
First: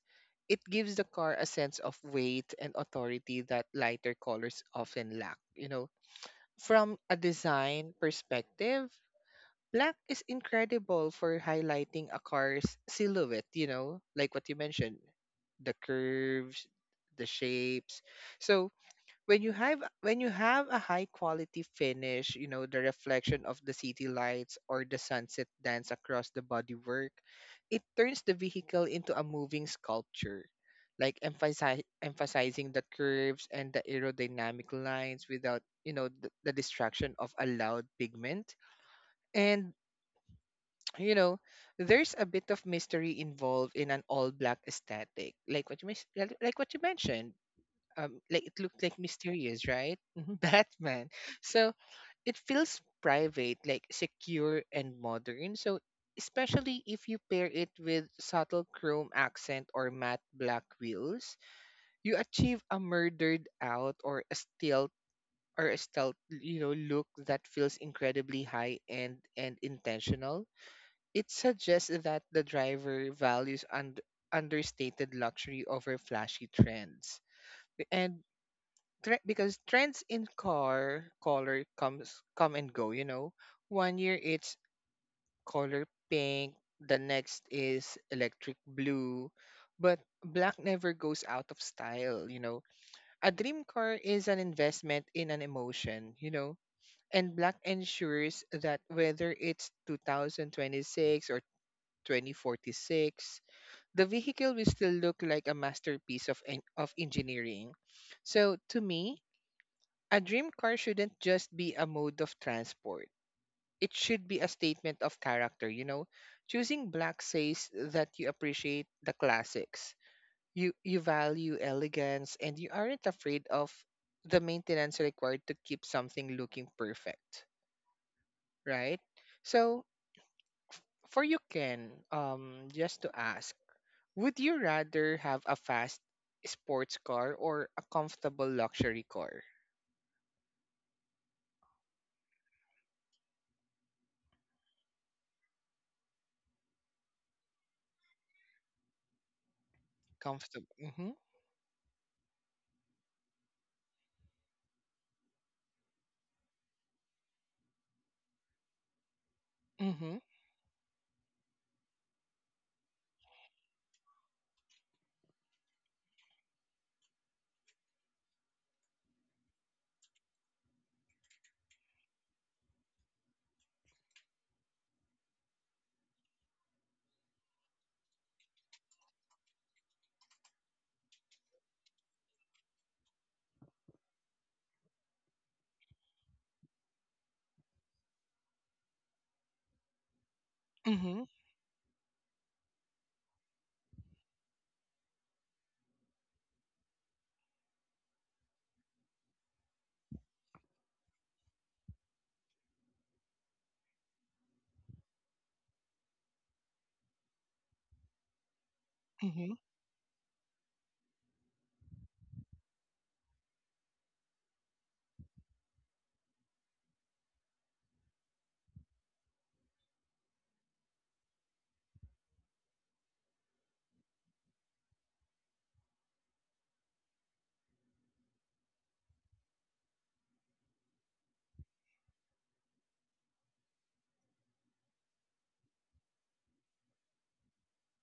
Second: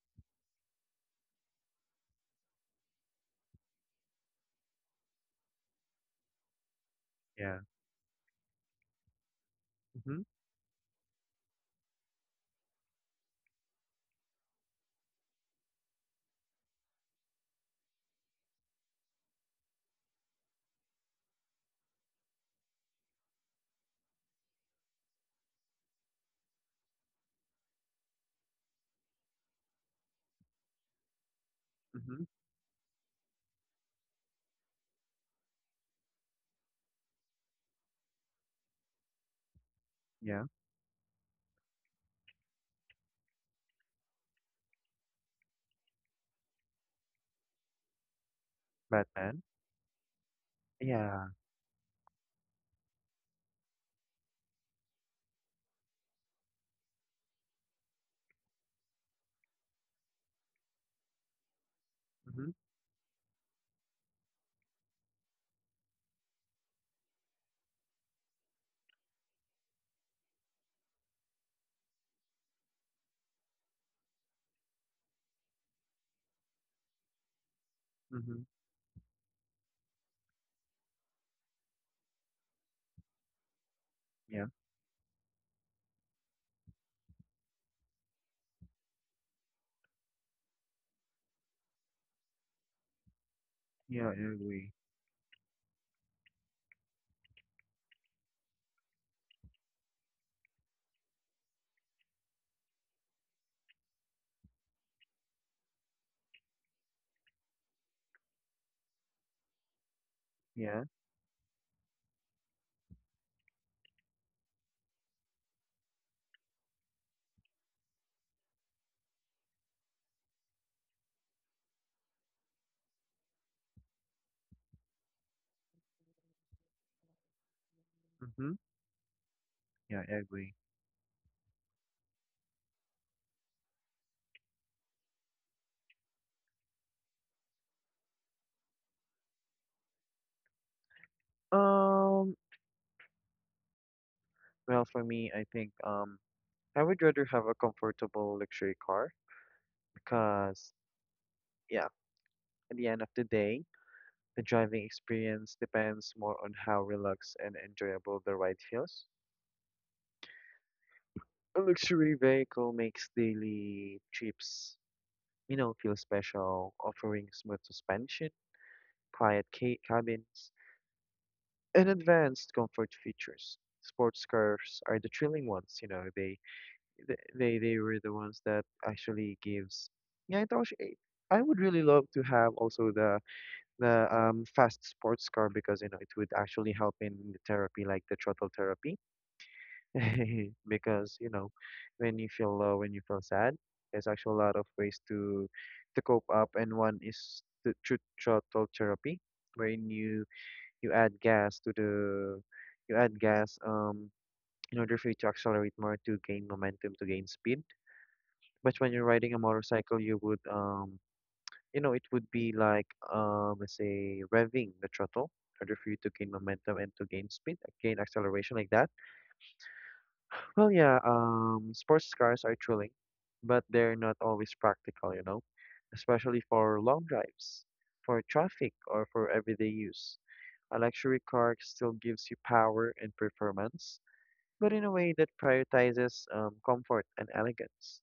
It gives the car a sense of weight and authority that lighter colors often lack, you know. From a
Yeah.
design perspective, black
Mm-hmm.
is incredible for highlighting a car's silhouette, you know, like what you mentioned, the curves, the shapes. So when you have a high quality finish, you know, the reflection of the city lights or the sunset dance across the bodywork, it turns the vehicle into a moving sculpture, like
Mm-hmm.
emphasizing the curves and the aerodynamic lines without, you know, the distraction of a loud pigment. And
Yeah.
you know, there's a bit of mystery involved in an all black aesthetic, like what you mentioned, like it looked like
Batman.
mysterious, right? Batman.
Yeah.
So it feels private, like secure and modern. So especially if you pair it with subtle chrome accent or matte black wheels, you
Mm-hmm.
achieve a murdered out or a stealth, you know, look that feels incredibly high end and intentional. It suggests that the driver values understated luxury over flashy trends. And
Mm-hmm.
because trends in car color come and go, you know. One year
Yeah.
it's color pink, the next is electric blue, but black never goes out of style, you know. A dream car
Yeah, I
is an
agree.
investment in an emotion, you know. And black ensures that whether it's 2026 or 2046, the vehicle will still look like a masterpiece of of engineering. So to me, a dream car
Yeah.
shouldn't just be a mode of transport. It should be a statement of character, you know. Choosing black says that you appreciate the classics. You value elegance and you aren't afraid of the maintenance required to keep something looking perfect,
Mm-hmm.
right? So,
Yeah, I agree.
for you, Ken, um, just to ask, would you rather have a fast sports car or a comfortable luxury car?
Um, well, for me, I think I would rather have a comfortable luxury car because,
Comfortable. Mhm.
yeah, at the end of the day, the driving experience depends more on how relaxed and enjoyable the ride feels.
Mhm.
A luxury vehicle makes daily trips, you know, feel special, offering smooth suspension, quiet ca cabins, and advanced comfort features. Sports cars are the thrilling ones, you know, they were the ones that actually gives yeah it also, I would really love to have also the fast sports car because you know it would actually help in the therapy, like the throttle therapy because
Mhm.
you know when you feel low, when you feel sad, there's actually a lot of ways to cope up, and one is the throttle therapy, wherein you you add gas to the you add gas in order for you to accelerate more, to gain momentum, to gain speed. But when you're riding a
Mhm.
motorcycle, you would, you know, it would be like, let's say, revving the throttle in order for you to gain momentum and to gain speed, gain acceleration like that. Well, yeah, sports cars are thrilling, but they're not always practical, you know, especially for long drives, for traffic, or for everyday use. A luxury car still gives you power and performance, but in a way that prioritizes, comfort and elegance.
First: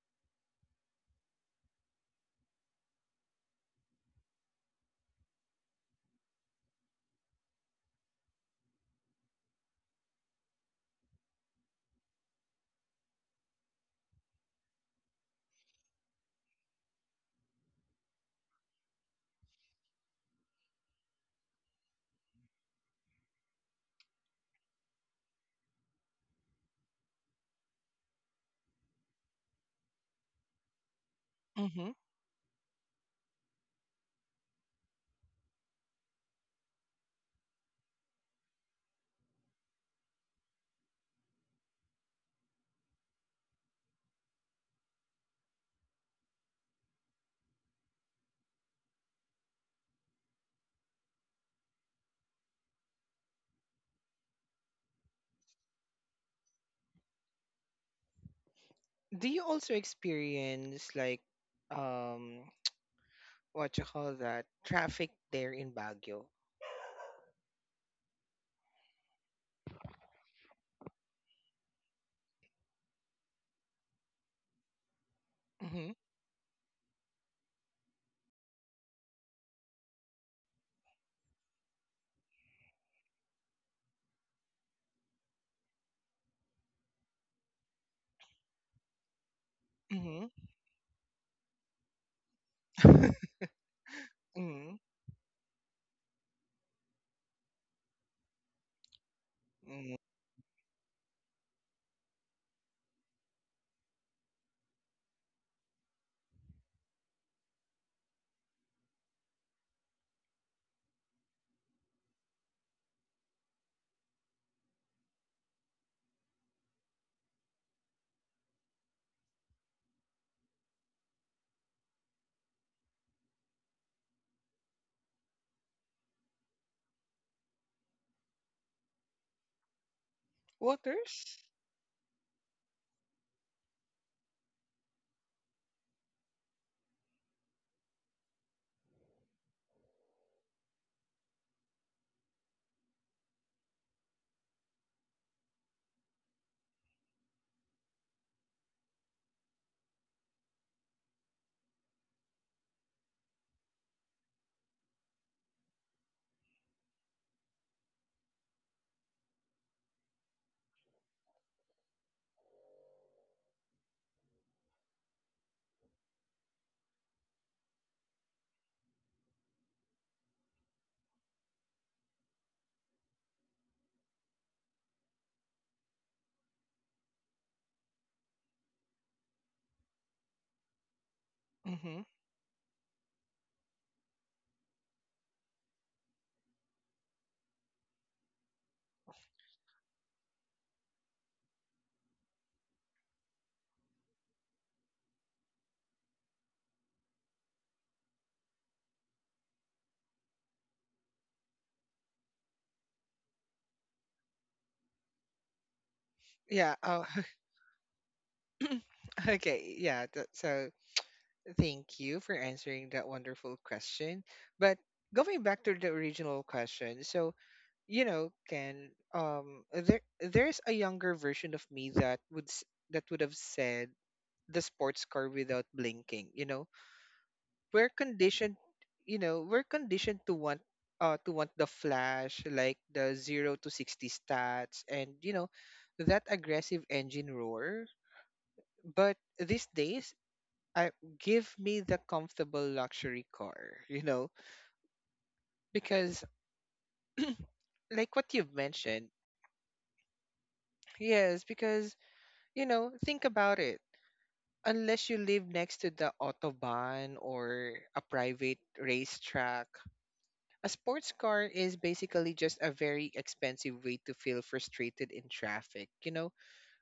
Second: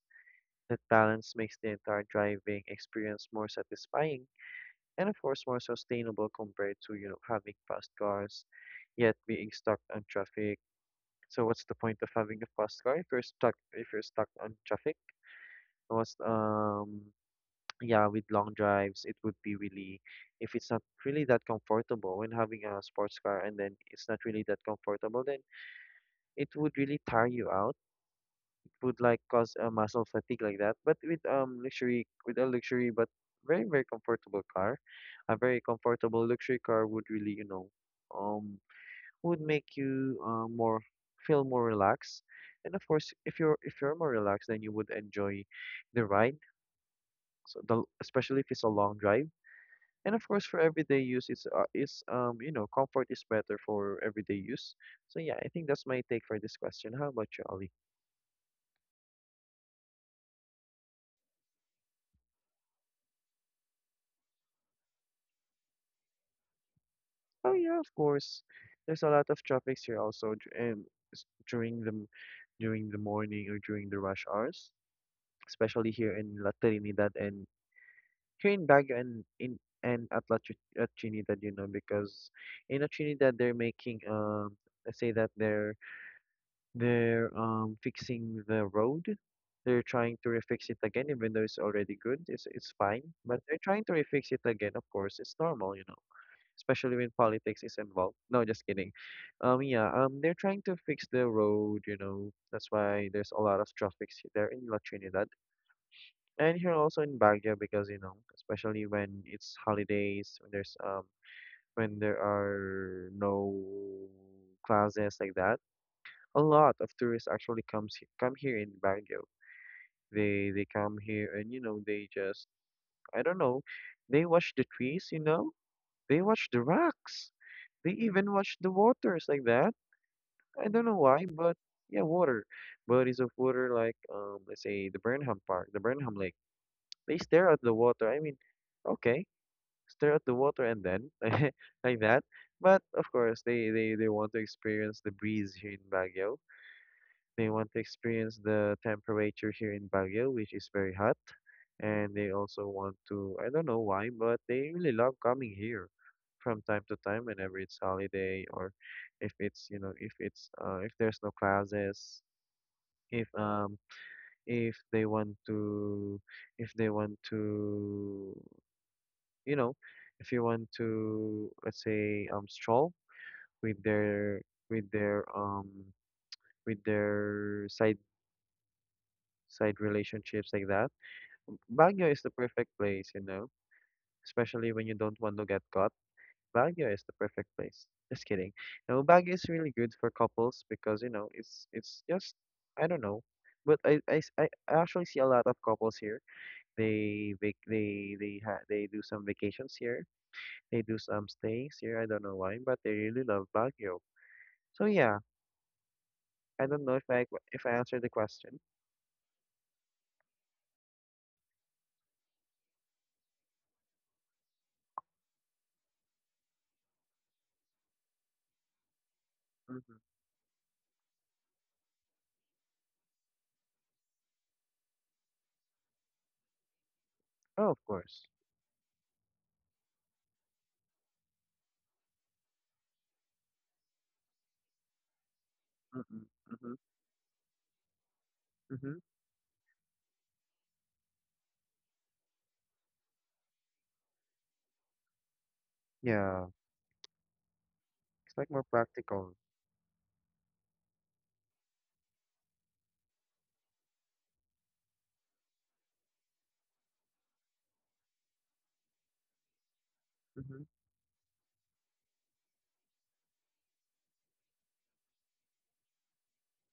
That balance makes the entire driving experience more satisfying and, of course, more sustainable compared to, you know, having fast cars, yet being stuck on traffic. So what's the point of having a fast car if you're stuck on traffic? What's yeah, with long drives, it would be really if it's not really that comfortable when having a sports car, and then it's not really that comfortable, then it would really tire you out, would like cause a muscle fatigue like that. But with
Hmm.
luxury, with a luxury but very comfortable car, a very comfortable luxury car would really you know, um, would make you more feel more relaxed. And of course, if you're more relaxed, then you would enjoy the ride. So the especially if it's a long drive. And of course, for everyday use, it's is you know comfort is better for everyday use. So yeah, I think that's my take for this question. How about you, Ali?
Do you also experience like, um, what you call that traffic there in Baguio?
Oh yeah, of course. There's a lot of traffics here also during the morning or during the rush hours, especially
Mm-hmm.
here in La Trinidad and here in Baguio, and in and at at Trinidad, you know, because in La Trinidad they're making let's say that they're fixing the road. They're trying
Mm-hmm.
to refix it again, even though it's already good. It's fine, but they're trying to refix it again.
Mm-hmm.
Of course, it's normal, you know, especially when politics is involved. No, just kidding. Yeah,
Mm.
they're trying to fix the road, you know. That's why there's a lot of traffic there in La Trinidad and here also in Baguio, because you know, especially when it's holidays, when there are no classes like that, a lot of tourists actually comes come here in Baguio. They come here and you know they just I don't know, they watch the trees, you know, they watch the rocks. They even watch the waters like that. I don't know why,
Waters?
but yeah, water. Bodies of water like let's say the Burnham Park, the Burnham Lake. They stare at the water. I mean, okay, stare at the water and then like that. But of course, they want to experience the breeze here in Baguio. They want to experience the temperature here in Baguio, which is very hot, and they also want to I don't know why, but they really love coming here from time to time whenever it's holiday or if it's you know if it's if there's no classes, if um if they want to you know, if you want to let's say stroll with their with their um with their side relationships like that.
Mm-hmm.
Baguio is the perfect place, you know, especially when you don't want to get caught, Baguio is the perfect place. Just kidding. No, Baguio is really good for couples because, you know, it's just I don't know. But I, s- I actually see a lot of couples here. They do some vacations here. They do some stays here. I don't know why, but they really love Baguio. So yeah, I
Yeah.
don't know if
Oh,
I if I answered the question.
okay. Yeah. So thank you for answering that wonderful question. But going back to the original question, so you know, can there
Mm-hmm.
there's a younger version of me that would have said the sports car without blinking. You know,
Oh, of
we're
course.
conditioned. You know, we're conditioned to want the flash, like the 0 to 60 stats, and you know,
Mm-hmm.
that
Mm-hmm.
aggressive engine roar.
Mm-hmm.
But these days, I give me the comfortable luxury car. You know, because
Yeah,
like what
it's like
you've
more
mentioned,
practical.
yes, because you know, think about it, unless you live next to the autobahn or a private racetrack.
Mm-hmm.
A sports car is basically just a very expensive way to feel frustrated in traffic. You know,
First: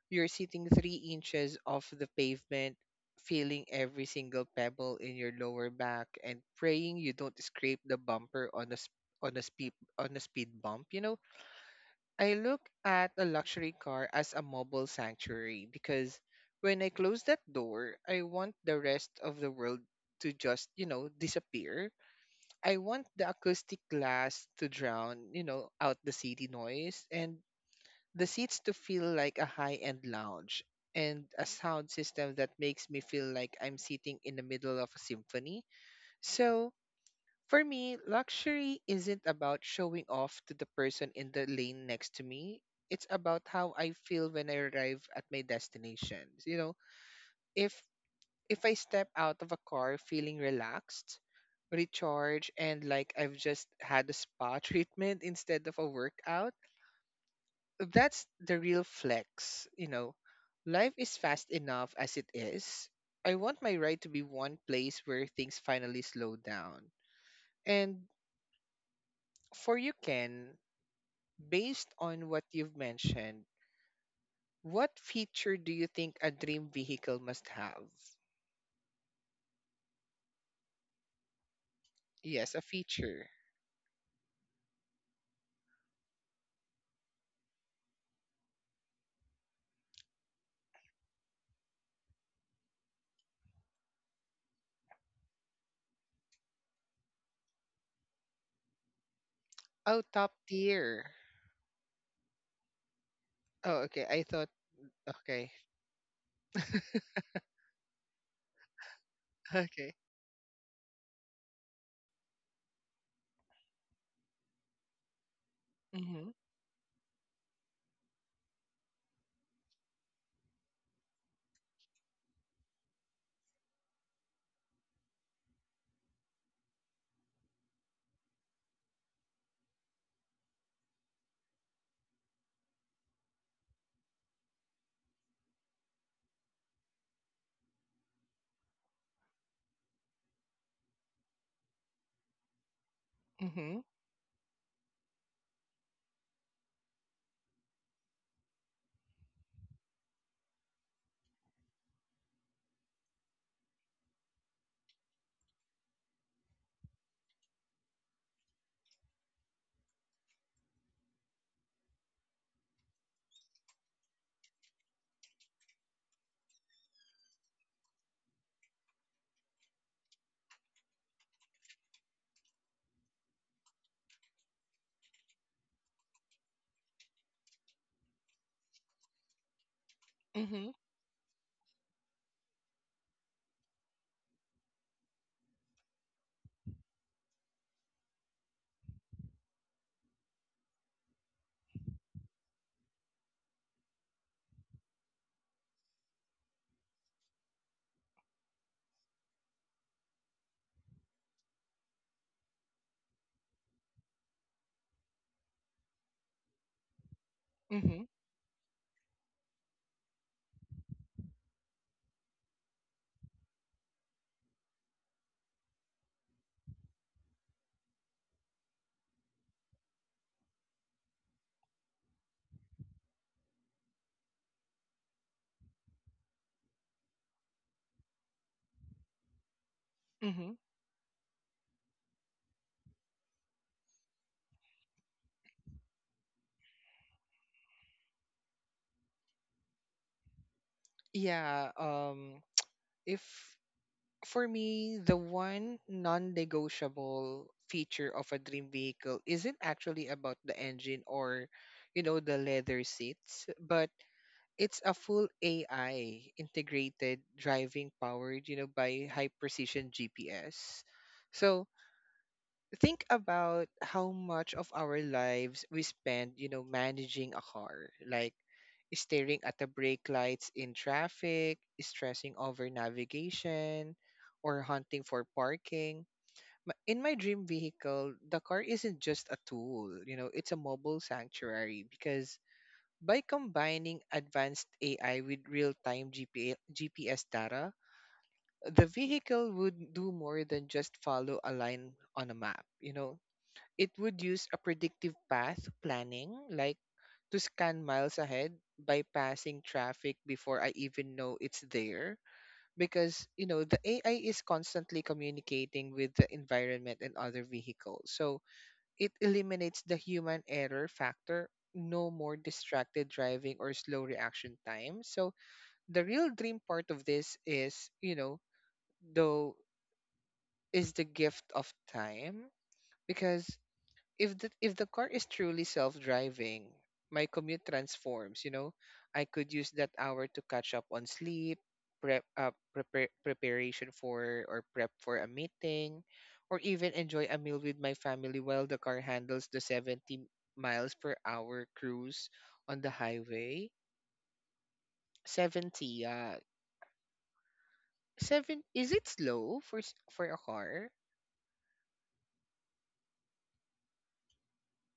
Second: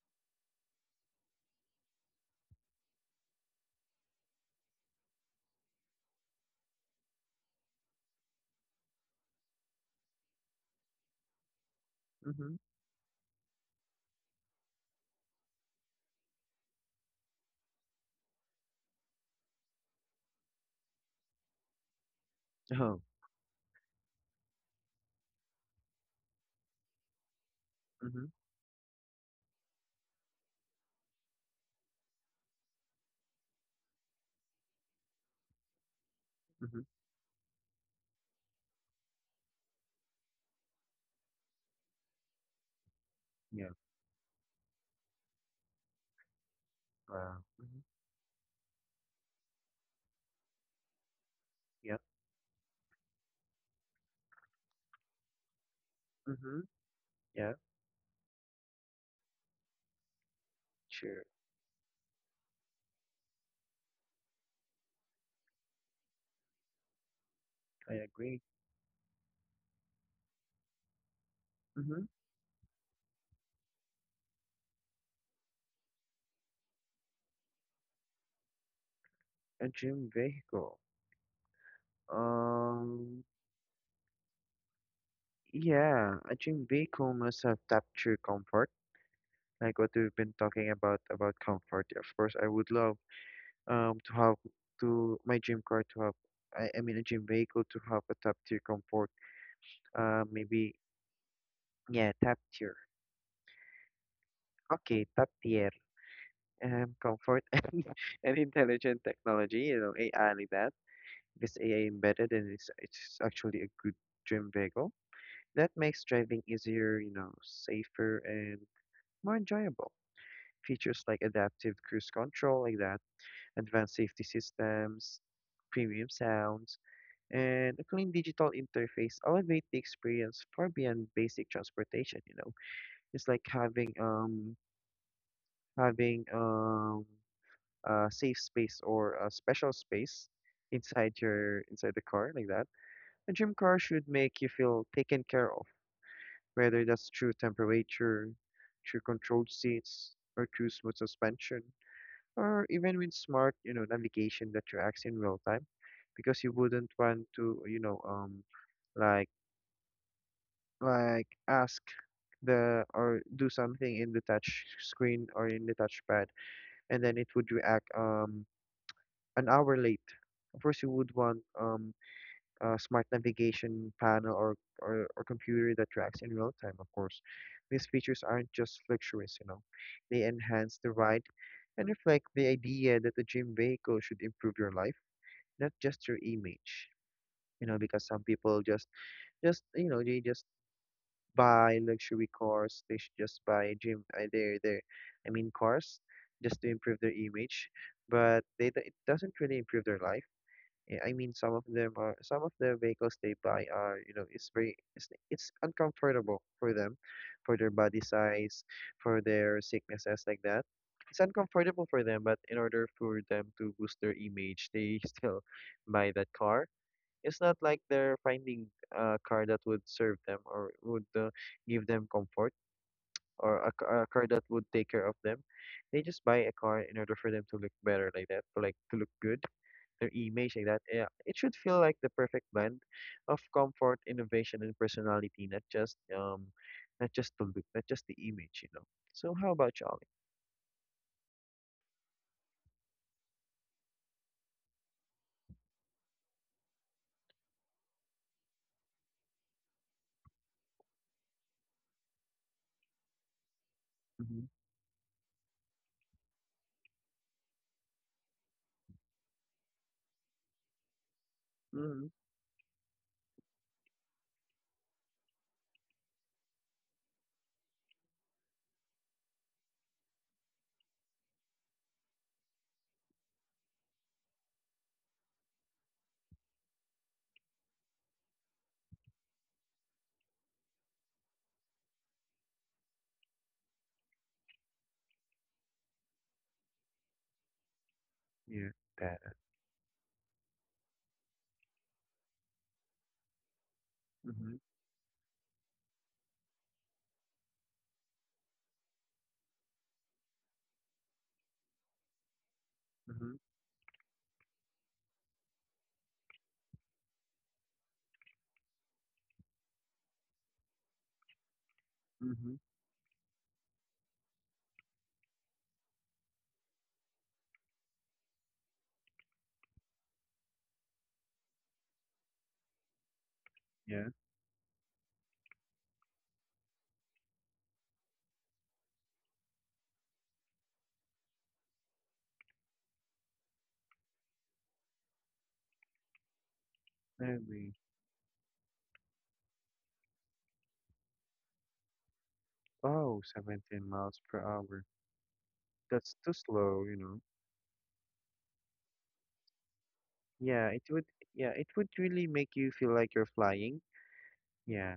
you're sitting 3 inches off the pavement, feeling every single pebble in your lower back, and praying you don't scrape the bumper on a speed bump. You know, I
Mm-hmm.
look at a luxury car as a mobile sanctuary because when I close that door, I want the rest of the world to just, you know, disappear. I
Oh.
want the acoustic glass to drown, you know, out the city noise and
Mm-hmm.
the seats to feel like a high-end lounge and a sound system that makes me feel like I'm sitting in the middle of a symphony. So,
Mm-hmm.
for me, luxury isn't about showing off to the person in the lane next to me. It's about
Yeah.
how I feel when I arrive at my destination. You know,
Wow.
if
Mm-hmm.
if I step out of a car feeling relaxed, recharged, and like I've just had a spa treatment instead of a workout,
Mhm. Yeah,
that's the real flex. You know, life is
sure.
fast enough as it is. I want my ride to be one place where things finally slow down.
I
And
agree.
for you, Ken, based
Hmm.
on what you've mentioned, what feature do you think a dream vehicle must have?
A dream vehicle.
Yes, a
Um,
feature.
yeah, a dream vehicle must have tapped true comfort, like what we've been talking about comfort. Of course, I would love to have to my dream car to have. I mean, a dream vehicle to have a top tier comfort.
Oh, top
Maybe
tier.
yeah, top tier.
Oh, okay. I thought.
Okay, top
Okay.
tier. Comfort and intelligent technology. You know,
Okay.
AI like that. This AI embedded, and it's actually a good dream vehicle that makes
Mhm.
driving easier, you know, safer and more enjoyable. Features like adaptive cruise control, like that, advanced safety systems, premium sounds, and a clean digital interface elevate the experience far beyond basic transportation. You know, it's like having a safe space or a special space inside your inside the car like that. A gym car
Mhm.
should make you feel taken care of, whether that's through temperature, through controlled seats, or through smooth suspension, or even with smart, you know, navigation that reacts in real time, because you wouldn't want to, you know, like like ask the or do something in the touch screen or in the touchpad, and then it would react an hour late. Of course, you would want smart navigation panel or computer that tracks in real time, of course. These features aren't just luxuries, you know. They
Mhm.
enhance the ride and reflect the idea that the gym vehicle should improve your life, not just your image. You know, because some people just you know, they just buy luxury cars. They should just buy gym, I mean, cars just to improve their image, but they, it doesn't really improve their life. Eh, I mean, some of them are some of the vehicles they buy are you know it's very it's uncomfortable for them, for their body
Mhm.
size, for their sicknesses like that. It's uncomfortable for them, but in order for them to boost their image, they still buy that car. It's not like they're finding a car that would serve them or would give them comfort, or a, a car that would take care of them. They just buy a car in order for them to look better like that, or like to look good their image
Mhm.
like that. Yeah, it should feel like the perfect blend of comfort, innovation, and personality, not just not just the look, not just the image, you know. So how about Charlie?
Yeah, um, if for me the one non-negotiable feature of a dream vehicle isn't actually about the engine or, you know, the leather seats, but
Mm-hmm.
it's a full AI integrated driving powered, you know, by high precision GPS. So,
Mm-hmm.
think about how much of our lives we spend, you know, managing a car, like staring at the brake lights in traffic, stressing over navigation, or hunting for parking. In my dream vehicle, the car isn't just a tool, you know, it's a mobile sanctuary because by combining advanced AI with real-time GPA GPS data,
Yeah,
the
that.
vehicle would do more than just follow a line on a map, you know. It would use
Mm-hmm.
a predictive path planning, like, to scan miles ahead, bypassing traffic before I even know it's there. Because,
Mm-hmm.
you know, the AI is constantly communicating with the environment and other vehicles. So it eliminates the human error factor, no more
Mm-hmm.
distracted driving or slow reaction time. So the real dream part of this is, you know, though, is the gift of time. Because
Yeah,
if the car is truly self-driving, my commute transforms, you know. I could use that hour to catch up on sleep, preparation for or prep for a meeting, or even
I
enjoy a meal
agree.
with my family while the car handles the 70 miles per hour cruise on the
Oh,
highway.
17 miles per hour.
70,
That's too slow, you know.
seven is it slow for for a
Yeah, it
car?
would. Yeah, it would really make you feel like you're flying. Yeah,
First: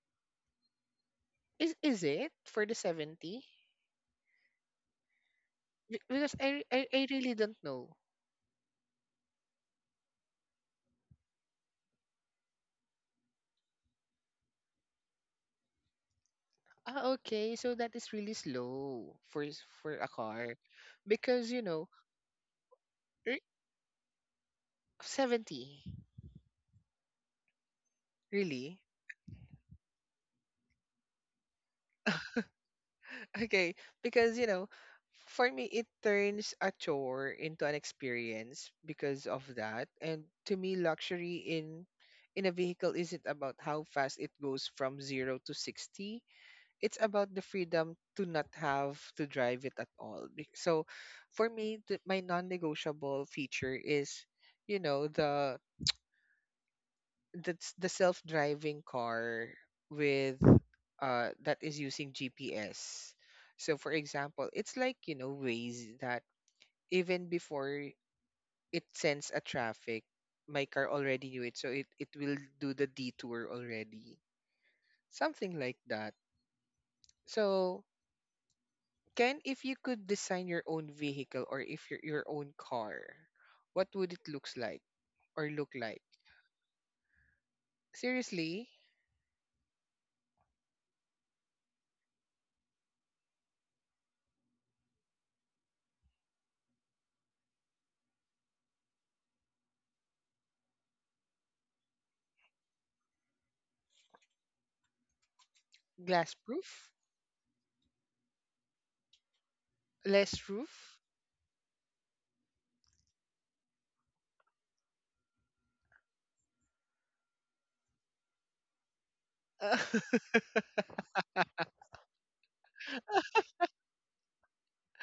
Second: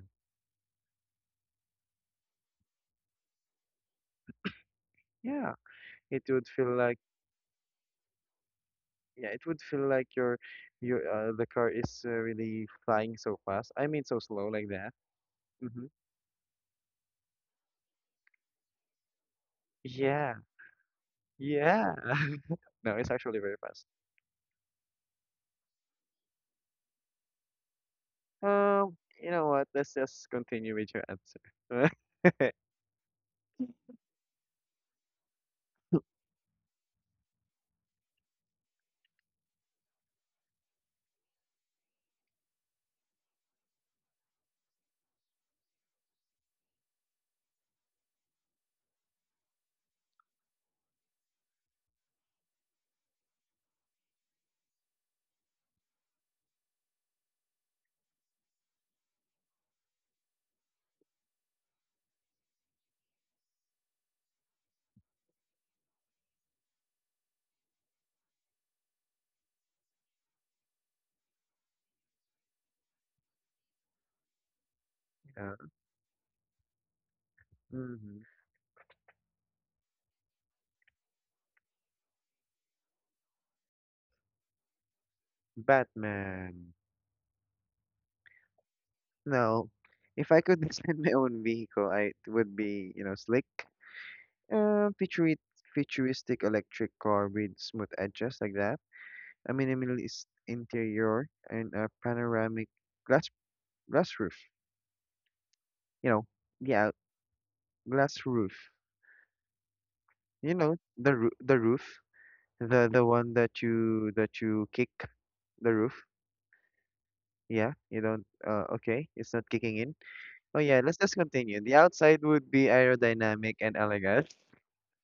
Is it for the 70?
Yeah. It
Because
would feel like
I really don't know.
Yeah, it would feel like your the car is really flying so fast. I mean, so slow like that. Hmm.
Ah, okay. So that is really slow for for a
Yeah,
car, because you know,
yeah. No, it's actually
re-
very fast.
70 really.
Um, you know what? Let's just continue with your answer.
Okay, because you know, for me it turns a chore into an experience because of that. And to me, luxury in a vehicle isn't about how fast it goes from 0 to 60. It's about the freedom to not have to drive it at all. So, for me, my non-negotiable feature is you know the that's the self-driving car with that is using GPS. So for example, it's like, you know, ways that even before it sends a traffic, my car already knew it, so it will do the detour already.
Yeah.
Something like that. So
Hmm.
Ken, if you could design your own vehicle or if your own car, what would it looks like or look like?
Batman.
Seriously?
No, if I could design my own vehicle, I it would be you know slick, futurit futuristic electric car with smooth edges like that. A minimalist interior and a panoramic glass glass roof. You know,
Glass
yeah,
proof?
glass roof.
Less
You know,
roof?
the roof, the one that you kick the roof. Yeah, you don't. Okay, it's not kicking in. Oh yeah, let's just continue. The outside would be aerodynamic and elegant,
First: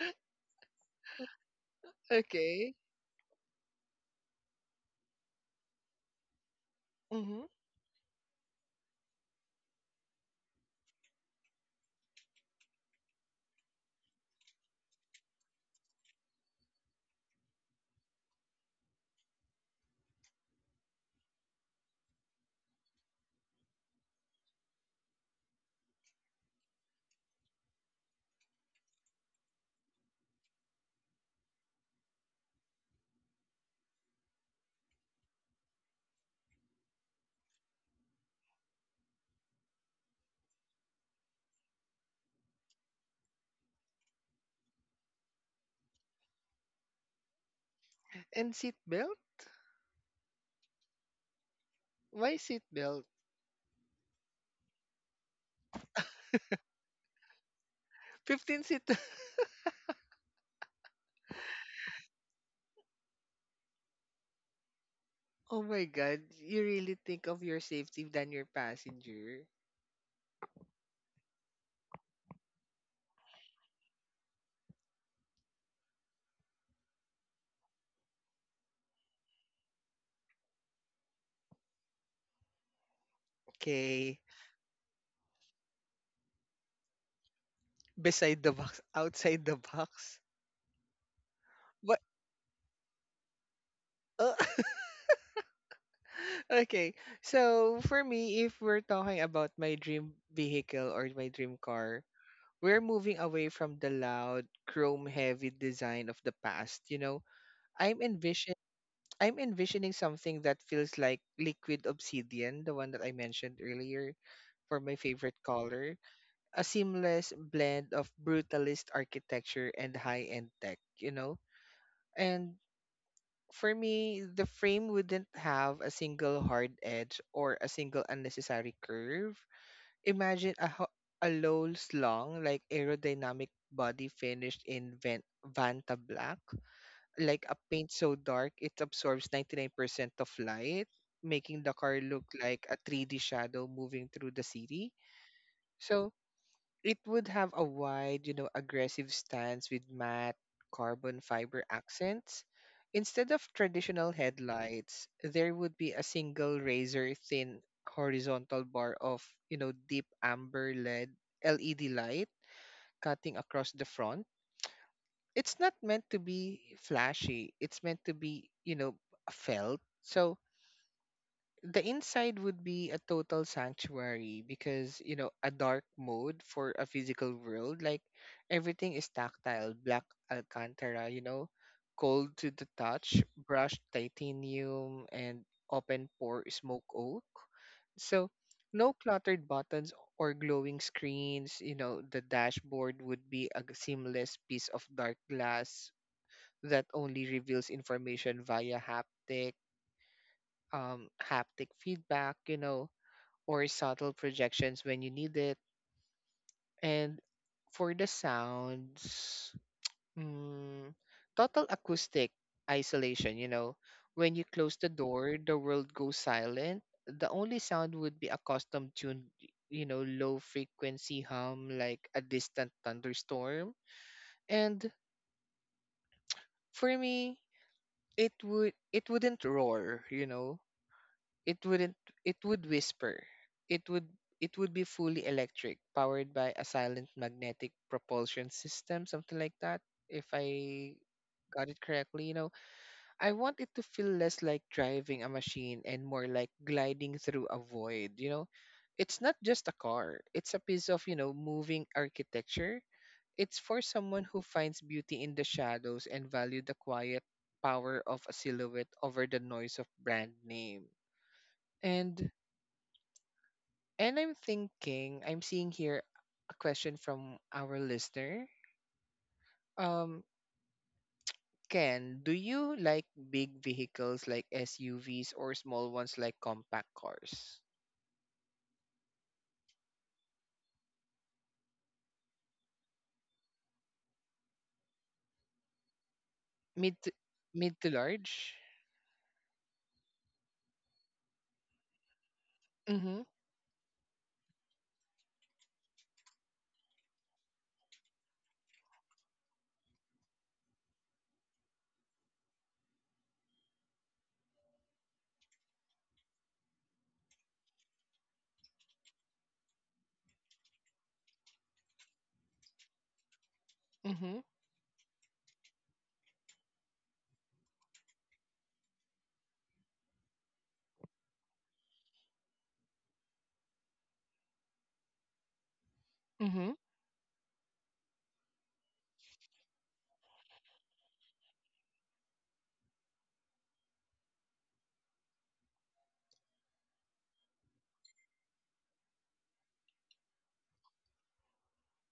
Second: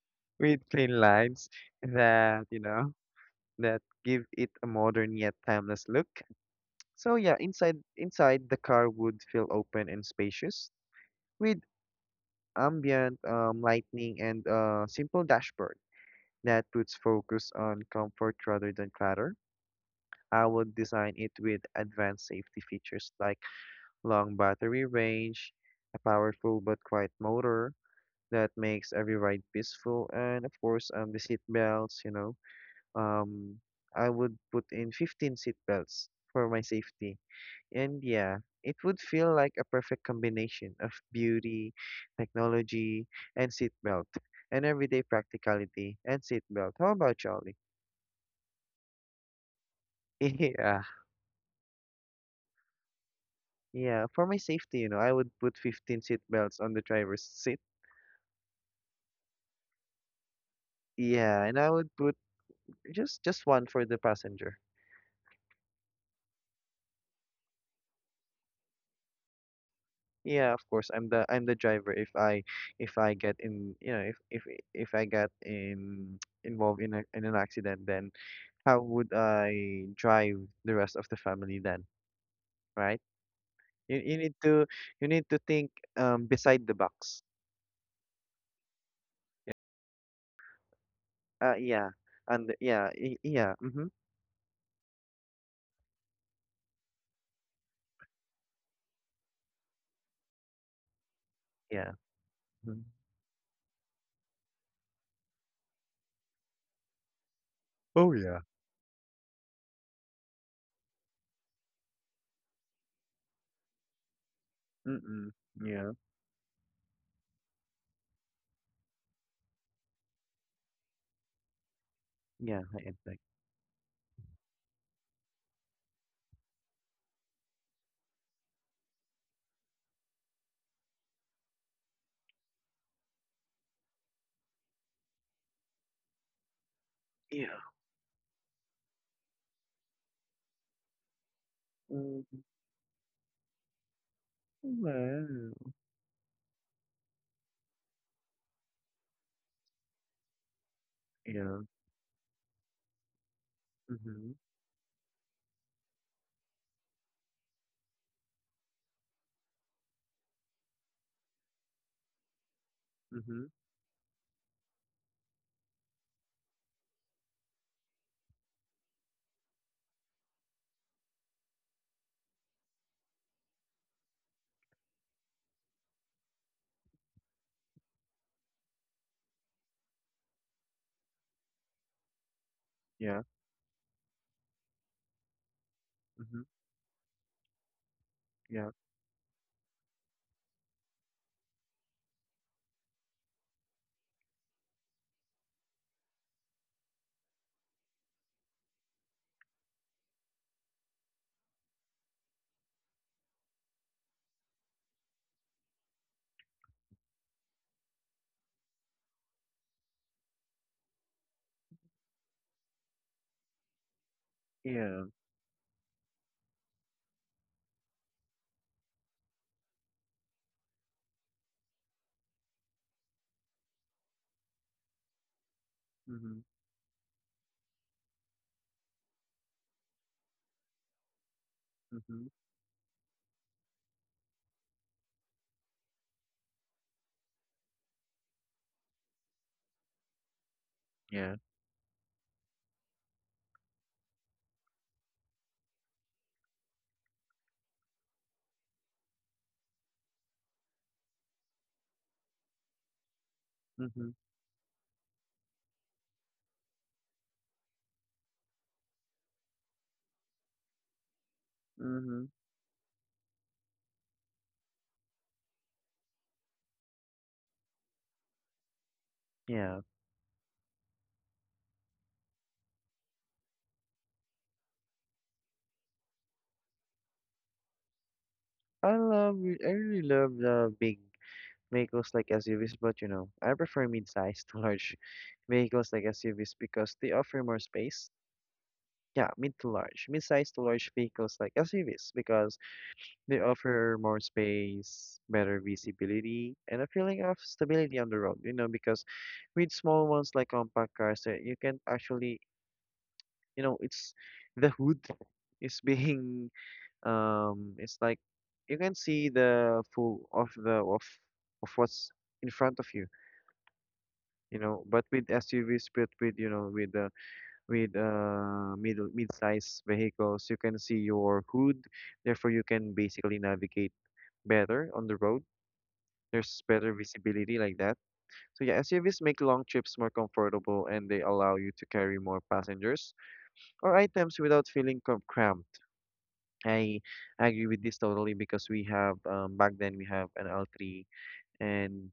with clean lines that you
Okay.
know that give it a modern yet timeless look. So yeah,
Mm-hmm.
inside the car would feel open and spacious, with ambient lighting and a simple dashboard that puts focus on comfort rather than clutter. I will design it with advanced safety features like long battery range, a powerful but quiet motor that makes every ride peaceful, and of course, the seat belts. You know, um, I would put in 15-seat belts for my safety, and yeah, it would feel like a perfect combination of beauty, technology, and seat belt, and everyday practicality and seat belt. How about Charlie?
And seatbelt?
Yeah,
Why seatbelt?
yeah. For my safety, you know, I would put 15-seat belts on the driver's seat.
15 seat.
Yeah, and I would put just one for the passenger.
Oh my God. You really think of your safety than your passenger?
Yeah, of course, I'm the driver if I get in, you know, if I get in involved in a, in an accident, then how would I drive the rest of the family then, right? You
Okay.
need to you need to think beside the box.
Beside the box, outside the box.
Yeah,
But,
and yeah, yeah, mhm,
uh, okay. So, for me, if we're talking about my dream vehicle or my dream
yeah.
car, we're
Mhm.
moving away from the loud, chrome heavy design of the past. You know, I'm
Oh yeah.
envisioning. I'm envisioning something that feels like liquid obsidian, the one that I mentioned earlier for my
Mm,
favorite
yeah.
color. A seamless blend of brutalist architecture and high-end tech, you know? And
Yeah, high impact.
for me, the frame wouldn't have a single hard edge or a single unnecessary curve. Imagine a low slung, like aerodynamic body finished in Vanta black, like a
Yeah.
paint so dark it absorbs 99% of light, making the car
Mm,
look like a 3D shadow moving through the city.
well,
So it would have a wide, you know, aggressive stance with matte carbon
yeah.
fiber accents. Instead of traditional
Mm-hmm.
headlights, there would be a single razor thin horizontal bar of, you know, deep amber lead LED light cutting
Mm-hmm.
across the front. It's not meant to be flashy. It's meant to be, you know, felt. So the inside would be a total sanctuary because, you know, a dark mode for a physical world. Like everything is tactile, black Alcantara, you know, cold to the touch,
Yeah.
brushed titanium, and open
Mm-hmm.
pore smoke oak. So
Yeah.
no cluttered buttons or glowing screens. You know, the dashboard would be a seamless piece of dark glass that only reveals information via haptic feedback, you know, or subtle projections when you need it. And for the sounds, mm, total acoustic isolation, you know, when you close the
Yeah.
door, the world goes silent. The only sound would be a custom tuned, you know, low frequency hum like a distant thunderstorm. And
Mm-hmm.
for me, it wouldn't roar, you know, it wouldn't,
Mm-hmm.
it would whisper, it would, it would be fully electric, powered by a silent magnetic propulsion system, something like that, if I
Yeah.
got it correctly, you know. I want it to feel less like driving a machine and more like gliding through a void, you know. It's not just a car, it's a piece of, you know, moving architecture. It's for
Mm-hmm.
someone who finds beauty in the shadows and value the quiet power of a silhouette over the noise of brand name.
Mm-hmm.
And I'm thinking, I'm seeing here a question from our listener.
Yeah.
Um, Ken, do you like big vehicles like SUVs or small ones like compact cars?
I really love the big vehicles like SUVs, but you know, I prefer mid-sized to large vehicles like SUVs because
Mid to,
they offer more
mid to
space.
large?
Yeah, mid to large. Mid-sized to large vehicles like SUVs because
Mm-hmm.
they offer more space, better visibility, and a feeling of stability on the road, you know, because with small ones like compact cars, you can actually, you know, it's the hood is being, it's like you can see the full of the of what's in front of you,
Mm-hmm.
you know. But with SUVs, but with you know, with middle mid-size vehicles, you can see your hood, therefore you can basically navigate better on the road. There's
Mm-hmm.
better visibility like that. So yeah, SUVs make long trips more comfortable and they allow you to carry more passengers or items without cramped. I agree with this totally because we have back then we have an L3, and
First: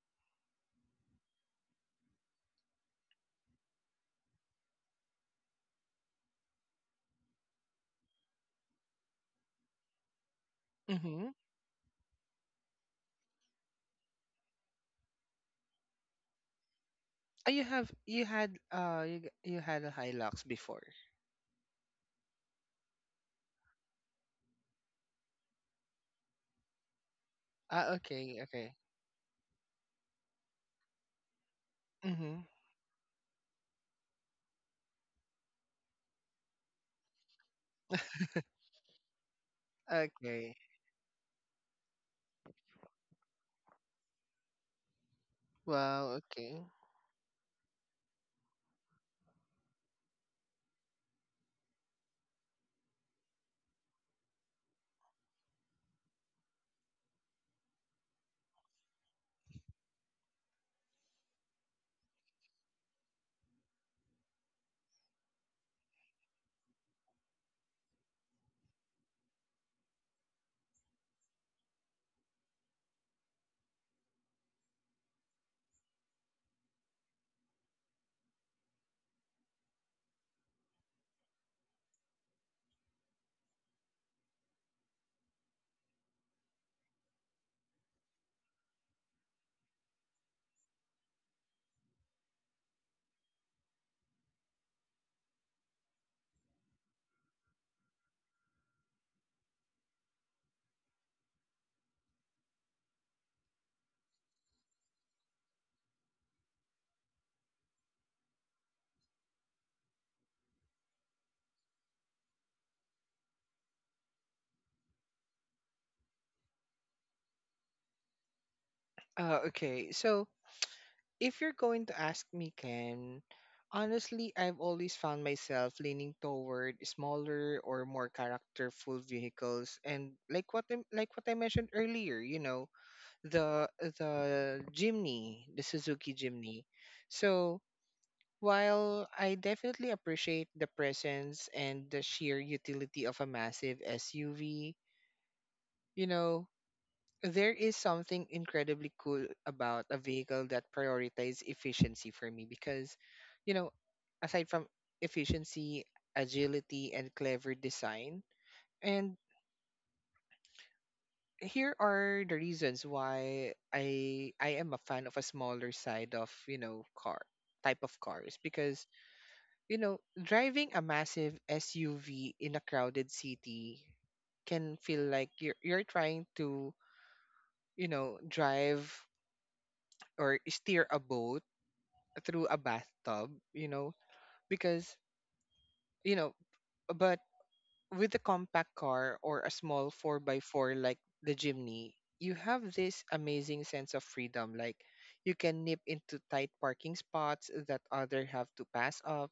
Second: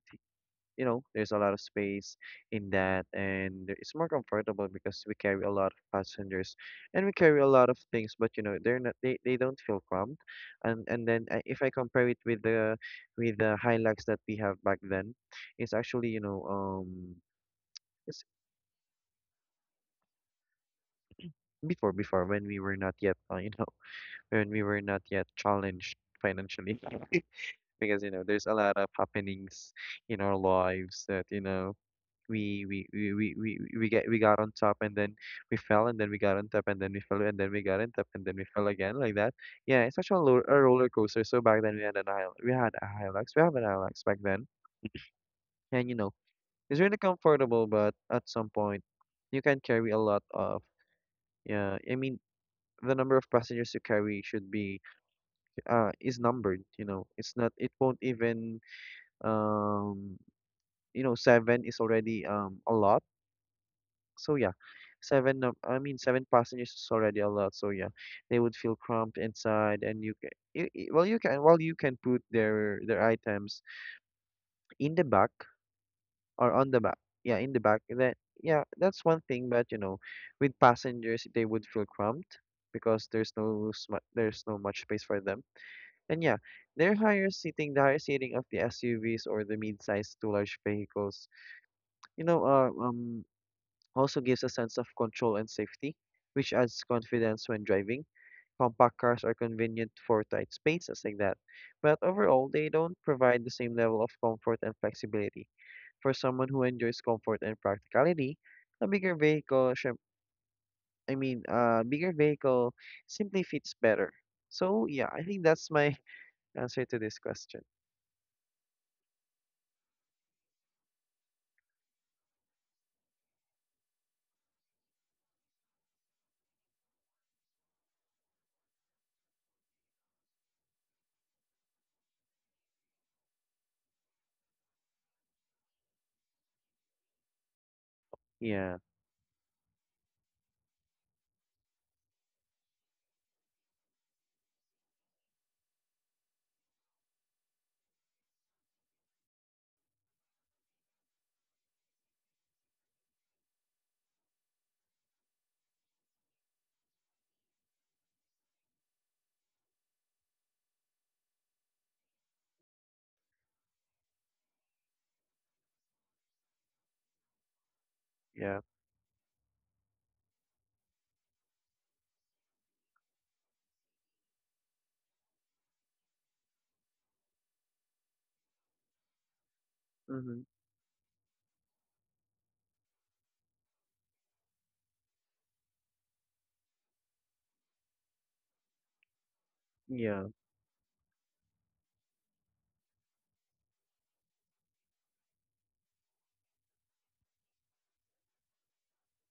you know, there's a lot of space in that, and it's more comfortable because we carry a lot of passengers, and we carry a lot of things. But you know, they're not they, they don't feel cramped, and then
Mm-hmm.
if I compare it with the Hilux that we have back then, it's actually you know
Oh, you have
it's
you had a Hilux before.
before when we were not yet you know, when we were not yet challenged financially.
Ah,
Because you know
okay,
there's a
okay.
lot of happenings in our lives that you know
Mm-hmm.
we we we we we, we got on top and then we fell and then we got on top and then we fell and then we got on top and then we fell again like that. Yeah, it's actually a, a
Okay.
roller coaster. So back then we had an Hilux. We had a Hilux. We have an Hilux back then, and you know
Wow, okay.
it's really comfortable. But at some point, you can carry a lot of, yeah. I mean the number of passengers you carry should be is numbered. You know it's not it won't even um you know, seven is already a lot. So yeah, I mean, seven passengers is already a lot. So yeah, they would feel cramped inside, and you can, you- well, you can put their items in the back or on the back. Yeah, in the back. That's one thing. But you know, with passengers, they would feel cramped because there's no much space for them. And yeah, their higher seating, the higher seating of the SUVs or the mid-sized to large vehicles, you know, also gives a sense of control and safety, which adds confidence when driving. Compact cars are convenient for tight spaces like that, but overall, they don't provide the same level of comfort and flexibility. For someone who enjoys comfort and practicality, a bigger vehicle, syem- I mean, a bigger vehicle simply fits better. So, yeah, I think that's my answer to this question.
Okay. So if you're going to ask me, Ken, honestly, I've always found myself leaning toward smaller or more characterful vehicles, and like what I mentioned earlier, you know, the the Jimny, the Suzuki Jimny. So
Yeah,
while I definitely appreciate the presence and the sheer utility of a massive SUV, you know, there is something incredibly cool about a vehicle that prioritizes efficiency for me because, you know, aside from efficiency, agility, and clever design, and here are the reasons why I am a fan of a smaller side of, you know, car type of cars
yeah,
because, you know, driving a massive SUV in a crowded city can feel like you're trying to, you know, drive or
mm-hmm,
steer a boat through a bathtub, you know, because, you know, but with a compact car or a small 4
yeah,
by 4 like the Jimny, you have this amazing sense of freedom. Like, you can nip into tight parking spots that other have to pass up,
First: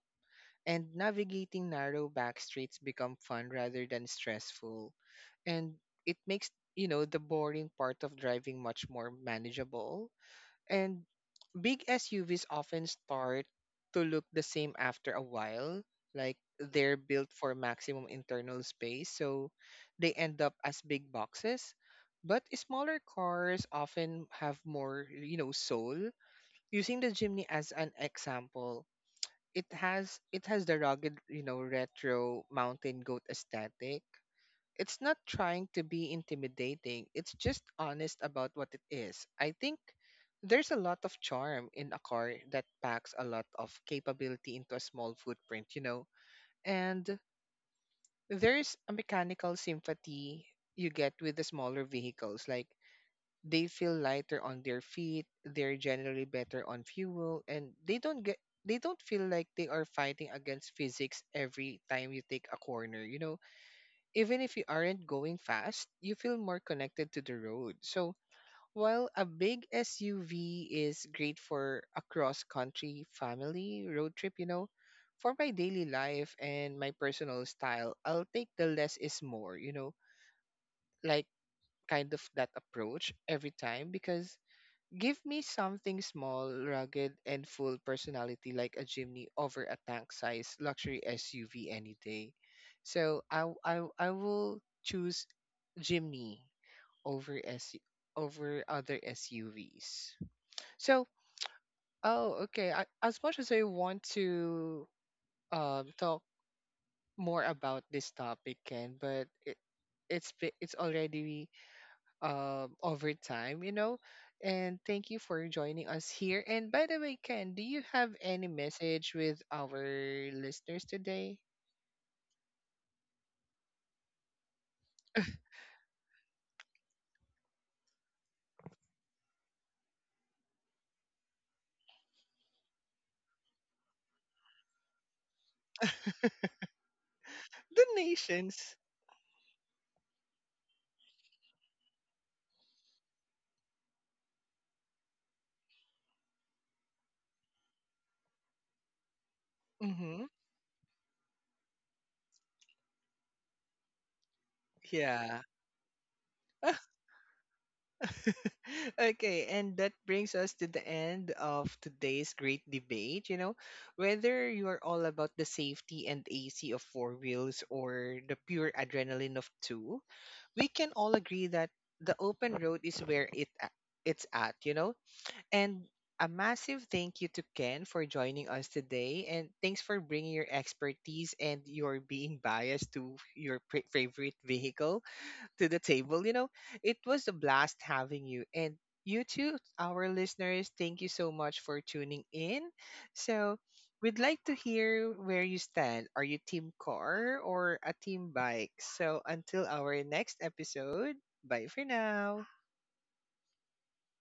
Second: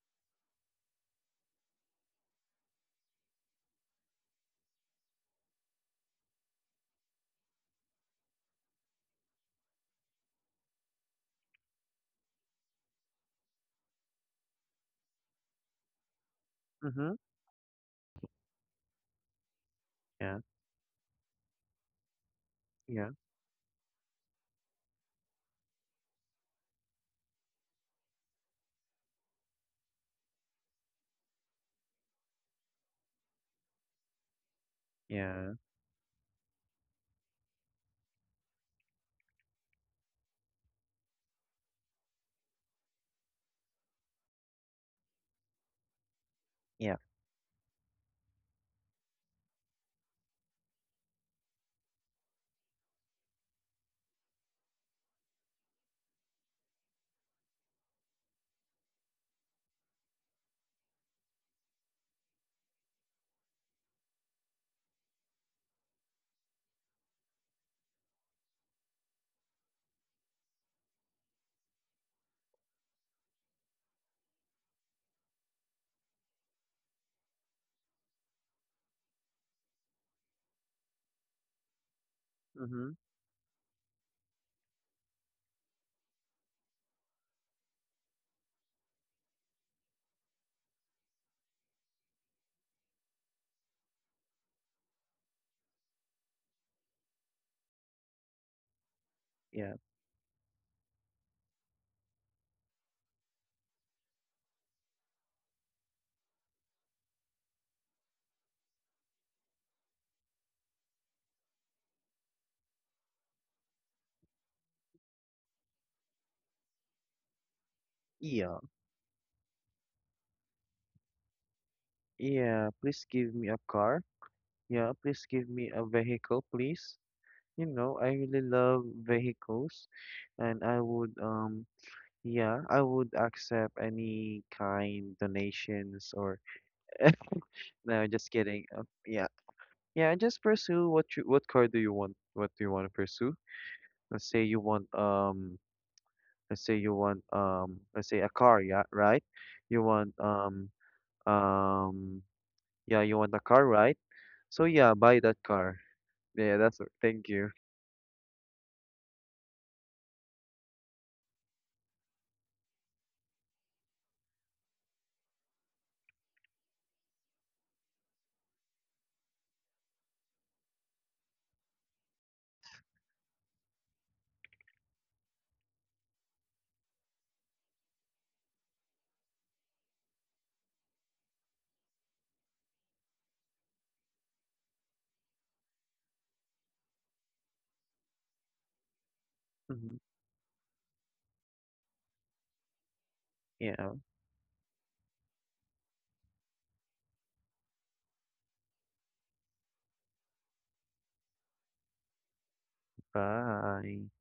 and navigating narrow back streets become fun rather than stressful. And it makes, you know, the boring part of driving much more manageable. And big SUVs often start to look the same after a while. Like they're
mm-hmm,
built for maximum internal space, so they
yeah,
end up as big boxes. But smaller
yeah,
cars often have more, you know, soul. Using the Jimny as an example, it has the rugged, you know, retro mountain goat aesthetic. It's not
yeah,
trying to be intimidating. It's just honest about what it is. I think there's a lot of charm in a car that packs a lot of capability into a small footprint, you know.
yeah,
And there's a mechanical sympathy you get with the smaller vehicles. Like they feel lighter on their feet, they're generally better on fuel, and they don't feel like they are fighting against physics every time you take a corner, you know, even if you aren't going fast, you feel more connected to the road. So, while a big SUV is great for a cross country family road trip, you know, for my daily life and my personal style, I'll take the less is more, you know, like kind of that
mm-hmm,
approach every time because give me something small, rugged, and full personality like a Jimny over a tank-sized luxury SUV any day. So I will choose Jimny over S over other
yeah.
SUVs. So oh okay, I, as much as I want to talk more about this topic, Ken, but it's it's already over time, you know. And thank you for joining us here. And by the way, Ken, do you have any
Yeah.
message with our listeners today?
Yeah, please give me a car. Yeah, please give me a vehicle, please. You know, I really love vehicles and I would accept any kind donations, or no, just kidding.
Donations.
Yeah. Yeah, just pursue what car do you want? What do you want to pursue? Let's say you want um let's say you want let's say a car, yeah, right? You
Nations.
want
Mm-hmm.
um yeah, you want a car, right? So yeah, buy that
Yeah.
car. Yeah, that's all. Thank you.
Okay, and that brings us to the end of today's great debate. You know, whether you are all about the safety and AC of four wheels or the pure adrenaline of two, we can all agree that the open road is where it a- it's at. You know, and a massive thank you to Ken for joining us today. And thanks for bringing your expertise and your being biased to your favorite vehicle to the table. You know, it was a blast having you. And you too,
Mhm.
our listeners, thank you so much for tuning in. So,
Yeah,
we'd like to hear where you stand. Are you team car or a team bike? So, until our next episode, bye for now.
bye.